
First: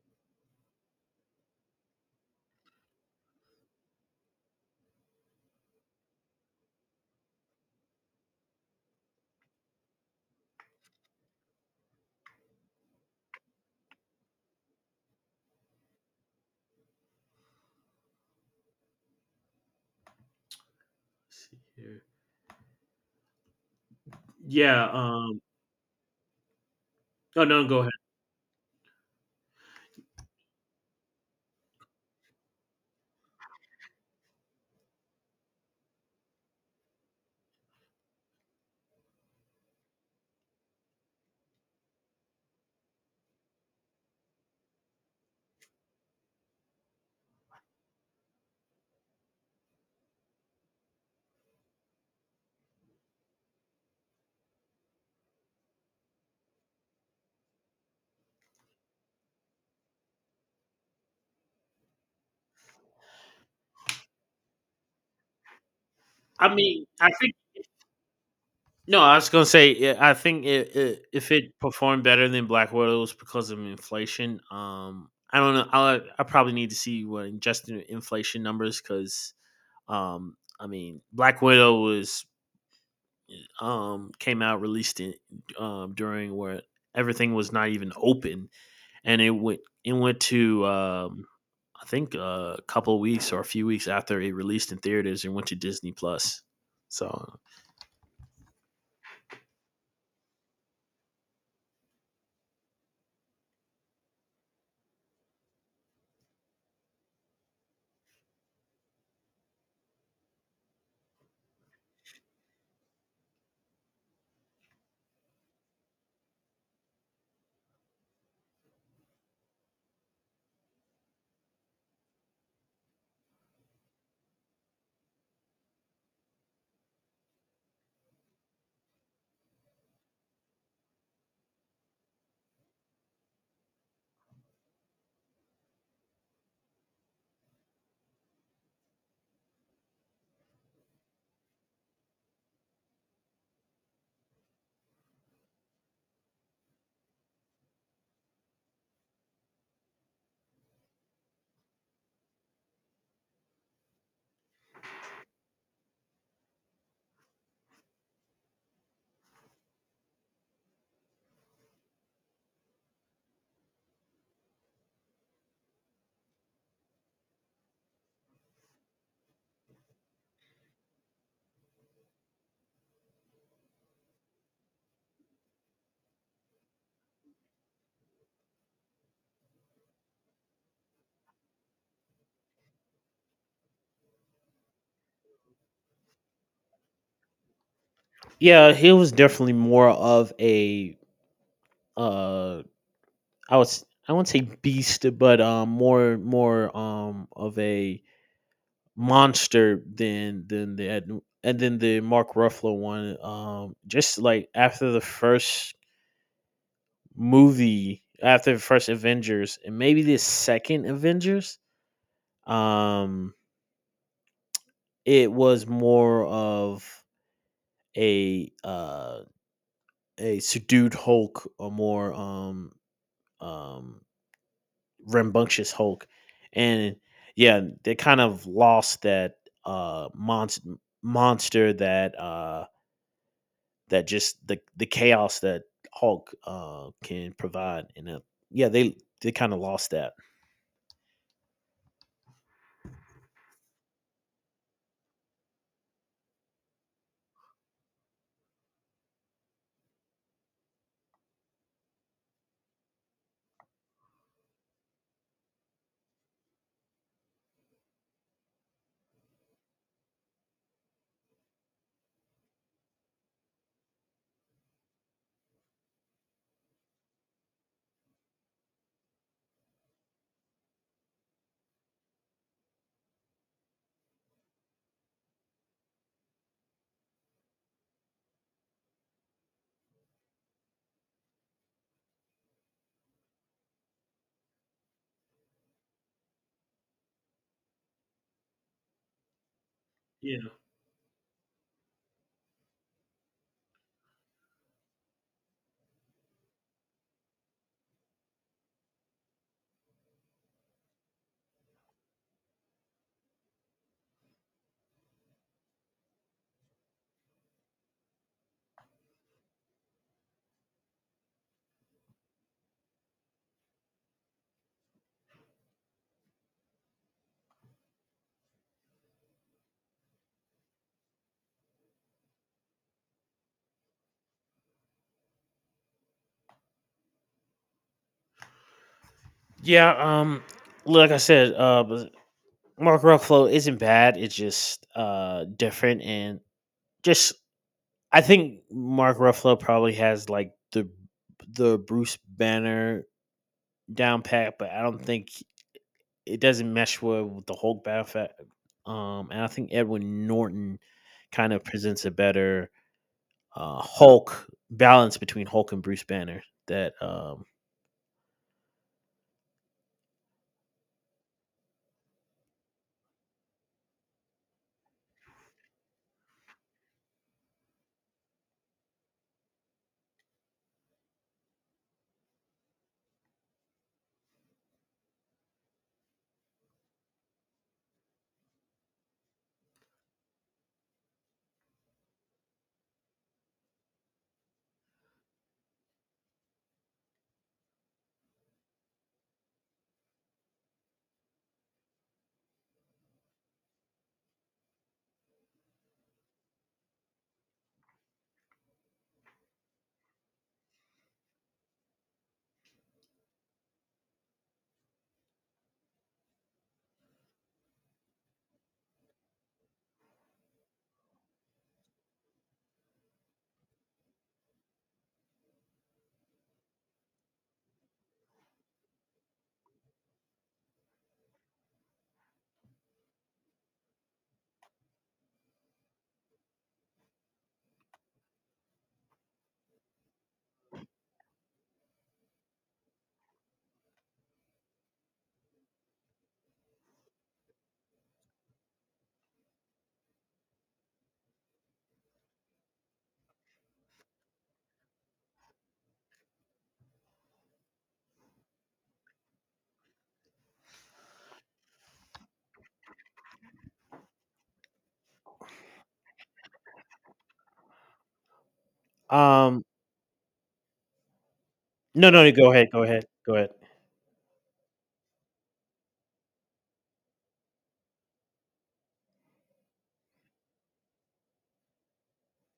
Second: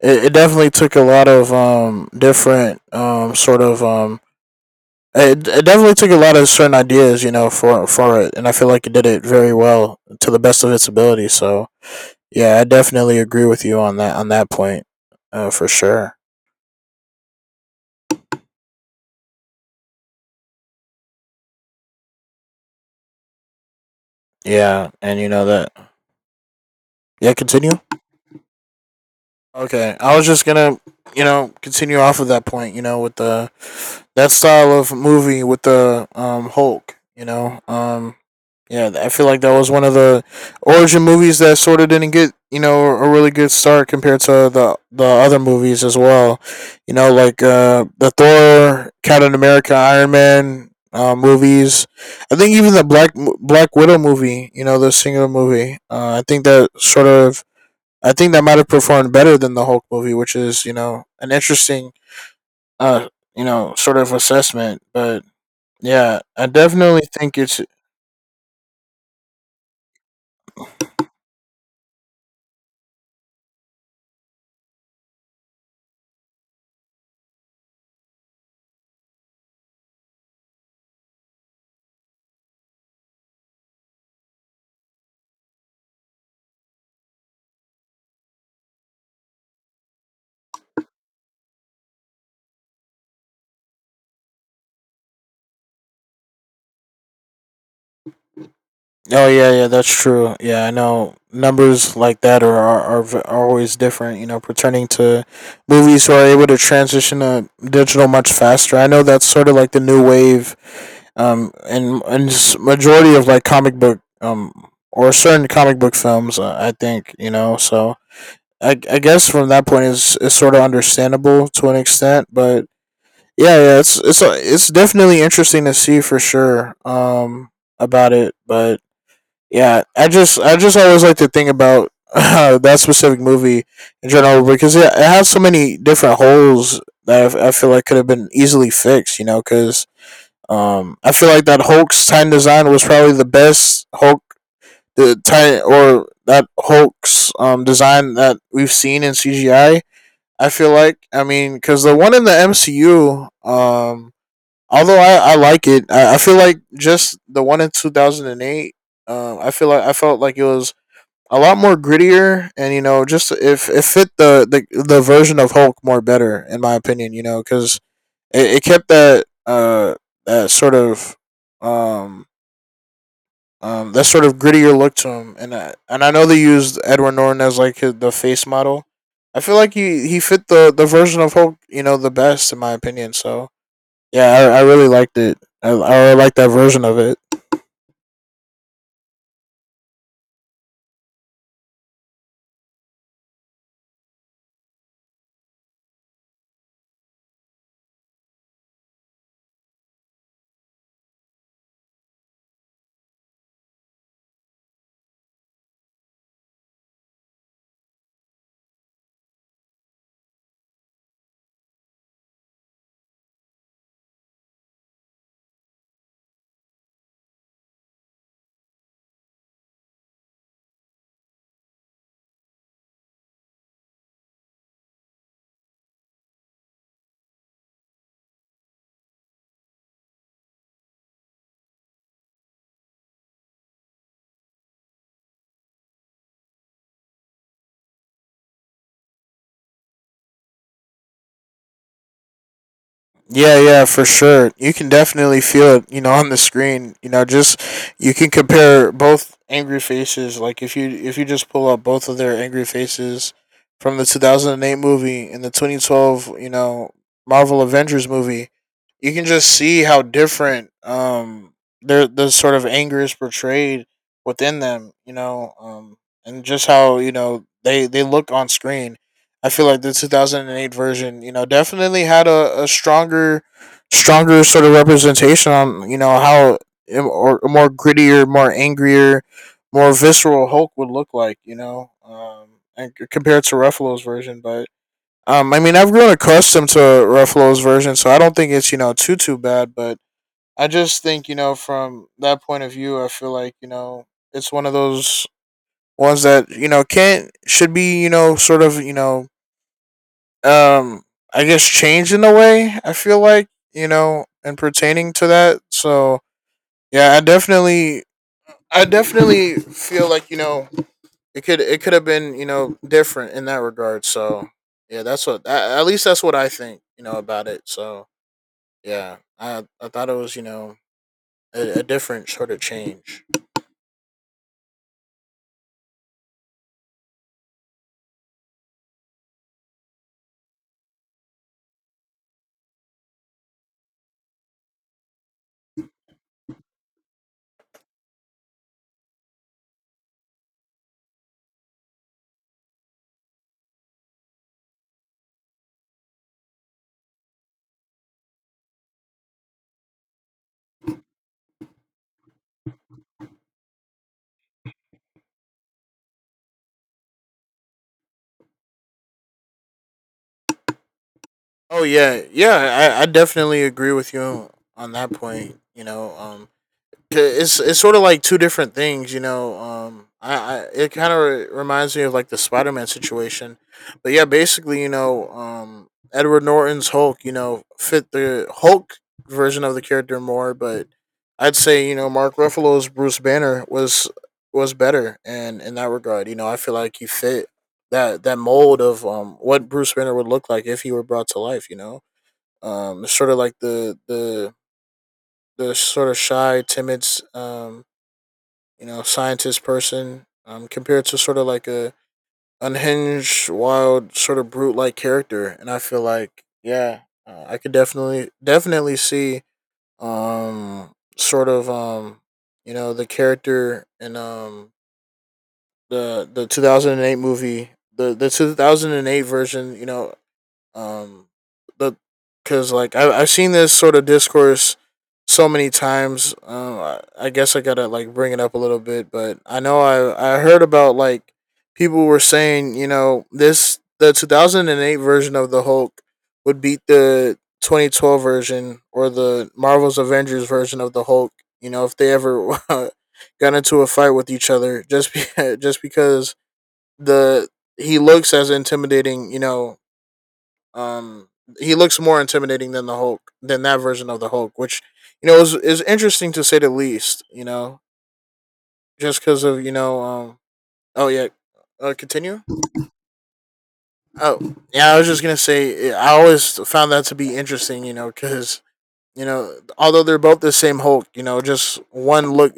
Speaker 1: it definitely took a lot of different sort of it, it definitely took a lot of certain ideas you know for it, and I feel like it did it very well to the best of its ability, so Yeah, I definitely agree with you on that point, for sure.
Speaker 2: See here. Yeah.
Speaker 1: Yeah, and you know that. Yeah,
Speaker 2: No, no,
Speaker 1: continue.
Speaker 2: go ahead.
Speaker 1: Okay, I was just gonna, you know, continue off of that point. You know, with the that style of movie with the Hulk. You know, yeah, I feel like that was one of the origin movies that sort of didn't get you know a really good start compared to the other movies as well. You know, like the Thor, Captain America, Iron Man. Movies, I think even the Black Widow movie, you know, the singular movie. I think that might have performed better than the Hulk movie, which is you know an interesting uh you know sort of assessment. But yeah, I
Speaker 2: I mean,
Speaker 1: definitely
Speaker 2: I think
Speaker 1: think it's
Speaker 2: no. I was gonna say, yeah, I think it, if it performed better than Black Widow, it was because of inflation. I don't know. I probably need to see what adjusted inflation numbers because I mean, Black Widow was came out released in during where everything was not even open, and it went, it went to I think a couple of weeks or a few weeks after it released in theaters and went to Disney Plus. So
Speaker 1: oh yeah yeah that's true. Yeah, I know numbers like that are always different. You know, pertaining to movies who are able to transition to digital much faster. I know that's sort of like the new wave, majority of like comic book or certain comic book films. I think you know so I guess from that point is sort of understandable to an extent, but yeah, it's definitely interesting to see for sure, about it. But yeah, I just always like to think about that specific movie in general, because it has so many different holes that I feel like could have been easily fixed, you know, because I feel like that Hulk's time design was probably the best Hulk the time, or that Hulk's design that we've seen in CGI. I feel like, I mean, because the one in the MCU, although I like it, I feel like just the one in 2008, I feel like, I felt like it was a lot more grittier, and you know, just if it fit the the version of Hulk more better in my opinion, you know, because it kept that that sort of um that sort of grittier look to him. And I know they used Edward Norton as like his, the face model. I feel like he fit the version of Hulk, you know, the best in my opinion. So yeah, I really liked it. I really like that version of it.
Speaker 2: yeah, he was definitely more of a uh I was, I wouldn't say beast, but more of a monster than the Ed, and then the Mark Ruffalo one. Just like after the first movie, after the first Avengers, and maybe the second Avengers, um, it was more of a uh a subdued Hulk, or more um rambunctious Hulk, and yeah, they kind of lost that monster, that that just the chaos that Hulk can provide. And yeah, they kind of lost that.
Speaker 1: Yeah, yeah, for sure. You can definitely feel it, you know, on the screen. You know, just you can compare both angry faces. Like if you just pull up both of their angry faces from the 2008 movie and the 2012, you know, Marvel Avengers movie. You can just see how different their, the sort of anger is portrayed within them, you know, and just how, you know, they look on screen. I feel like the 2008 version, you know, definitely had a stronger, stronger sort of representation on, you know, how a more grittier, more angrier, more visceral Hulk would look like, you know, and compared to Ruffalo's version. But I mean, I've grown accustomed to Ruffalo's version, so I don't think it's, you know, too too bad. But
Speaker 2: Yeah.
Speaker 1: I just think, you know, from that point of view, I feel like, you know, it's one of those ones that, you know, can't, should be, you know, sort of, you know, um I guess change in a way, I feel like, you know, and pertaining to that. So yeah, I definitely, I definitely feel like, you know, it could have been, you know, different in that regard. So yeah, that's what at least that's what I think, you know, about it. So yeah. I thought it was, you know, a different sort of change.
Speaker 2: Yeah. Um. Like I said, Mark Ruffalo isn't bad. It's just different, and just, I think Mark Ruffalo probably has like the Bruce Banner down pat, but I don't think, it doesn't mesh well with the Hulk battle. And I think Edwin Norton kind of presents a better Hulk balance between Hulk and Bruce Banner. That
Speaker 1: Oh yeah, yeah, I definitely agree with you on that point, you know, it's sort of like two different things, you know. I it kind of reminds me of like the Spider Man situation. But yeah, basically, you know, Edward Norton's Hulk, you know, fit the Hulk version of the character more. But I'd say, you know, Mark Ruffalo's Bruce Banner was better, and in that regard, you know, I feel like he fit that mold of what Bruce Banner would look like if he were brought to life, you know. It's sort of like the sort of shy, timid, um, you know, scientist person, compared to sort of like a unhinged, wild, sort of brute like character. And I feel like, yeah, I could definitely, definitely see, um, sort of, you know, the character in, the 2008 movie, the 2008 version, you know, um, the because like I've seen this sort of discourse so many times. I guess I gotta like bring it up a little bit, but I know I heard about like people were saying, you know, this, the 2008 version of the Hulk would beat the 2012 version, or the Marvel's Avengers version of the Hulk. You know, if they ever got into a fight with each other, just just because the he looks as intimidating, you know, um, he looks more intimidating than the Hulk, than that version of the Hulk, which, you know, is interesting to say the least. You know, just because
Speaker 2: um,
Speaker 1: of, you know, oh yeah,
Speaker 2: no, no, no,
Speaker 1: continue.
Speaker 2: go ahead, go ahead.
Speaker 1: Oh yeah, I was just gonna say I always found that to be interesting. You know, because, you know, although they're both the same Hulk, you know, just one look,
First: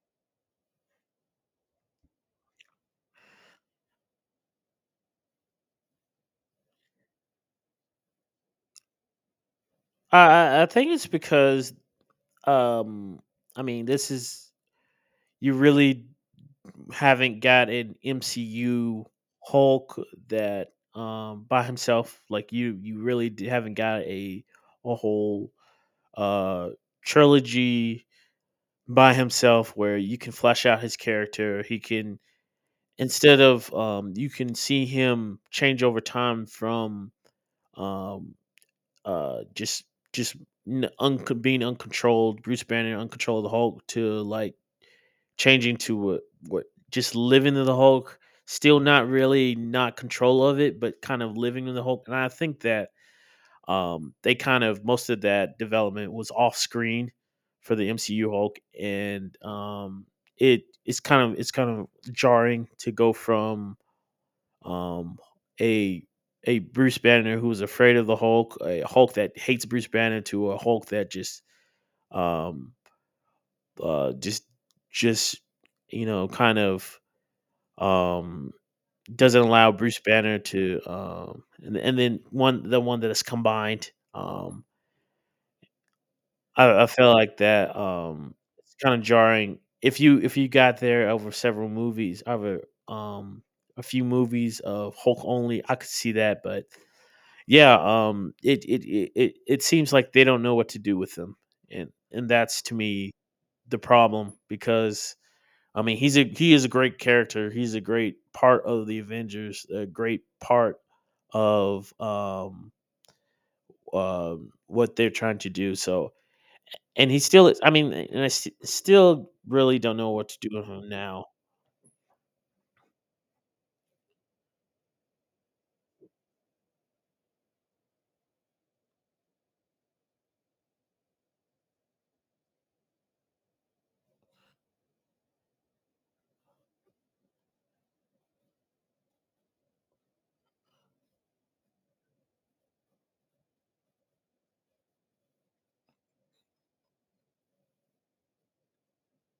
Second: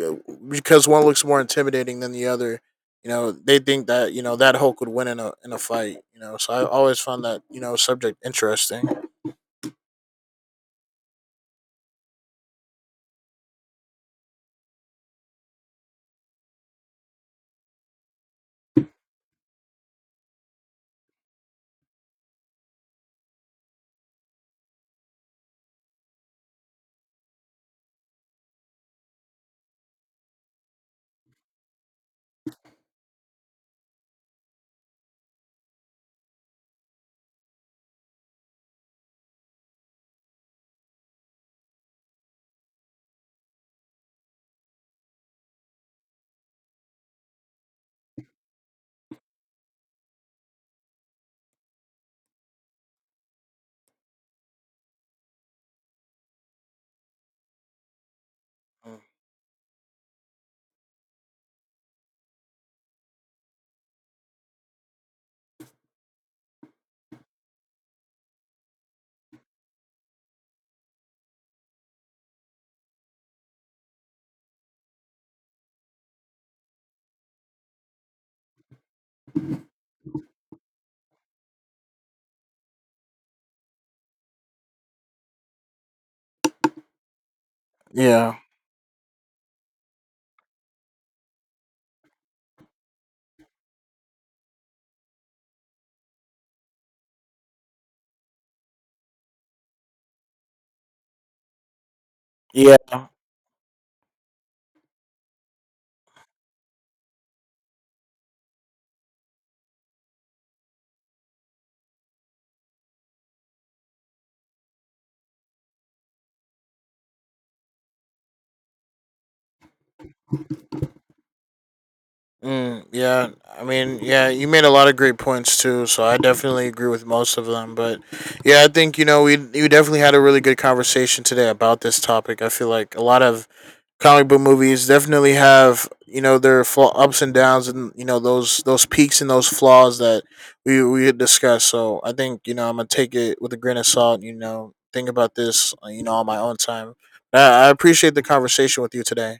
Speaker 1: because one looks more intimidating than the other. You know, they think that, you know, that Hulk would win in a fight. You know, so I always found that, you know, subject interesting.
Speaker 2: I think it's because um, I mean, this is, you really haven't got an MCU Hulk that by himself. Like you really haven't got a whole uh trilogy by himself where you can flesh out his character. He can. Instead of you can see him change over time from um, uh, just just being uncontrolled, Bruce Banner, uncontrolled Hulk, to like changing to what, what just living in the Hulk, still not really not control of it, but kind of living in the Hulk. And I think that they kind of most of that development was off screen for the MCU Hulk,
Speaker 1: Mm.
Speaker 2: and it it's kind of jarring to go from um, a a Bruce Banner who's afraid of the Hulk, a Hulk that hates Bruce Banner, to a Hulk that just um, uh, just just you know kind of um, doesn't allow Bruce Banner to and then one, the one that is combined. I feel like that
Speaker 1: Yeah.
Speaker 2: it's kind of jarring. If you got there over several movies, over um, a few movies of Hulk only, I could see that, but yeah, it it it it it seems like they don't know what to do with him, and that's to
Speaker 1: Yeah.
Speaker 2: me the problem, because I mean he's a he is a great character. He's a great part of the Avengers, a great part of what they're trying to do. So and he still is. I mean, and still really don't know what to do with him now.
Speaker 1: Mm, yeah, I mean, yeah, you made a lot of great points too, so I definitely agree with most of them. But yeah, I think, you know, we, you definitely had a really good conversation today about this topic. I feel like a lot of comic book movies definitely have, you know, their flaw, ups and downs, and you know, those peaks and those flaws that we had discussed. So I think, you know, I'm gonna take it with a grain of salt. You know, think about this, you know, on my own time. I appreciate the conversation with you today.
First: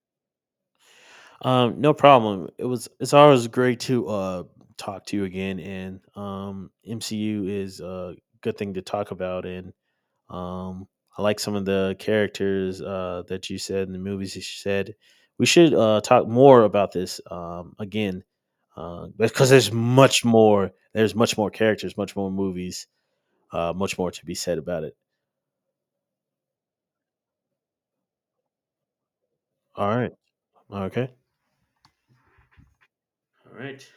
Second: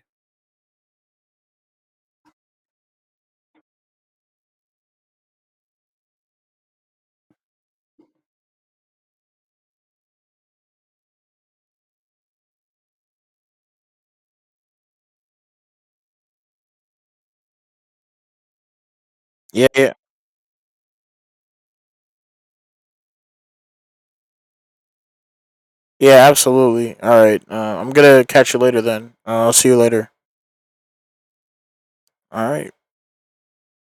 Speaker 2: No problem. It was, it's always great to talk to you again, and MCU is a good thing to talk about. And Um, I like some of the characters that you said in the movies. You said we should talk more about this again, because
Speaker 1: Yeah,
Speaker 2: there's
Speaker 1: yeah.
Speaker 2: much more. There's much more characters, much more movies, much more to be said about it.
Speaker 1: Yeah, absolutely. All right. I'm gonna catch you later then. I'll see you
Speaker 2: All right.
Speaker 1: later.
Speaker 2: Okay.
Speaker 1: All right.
Speaker 2: All right.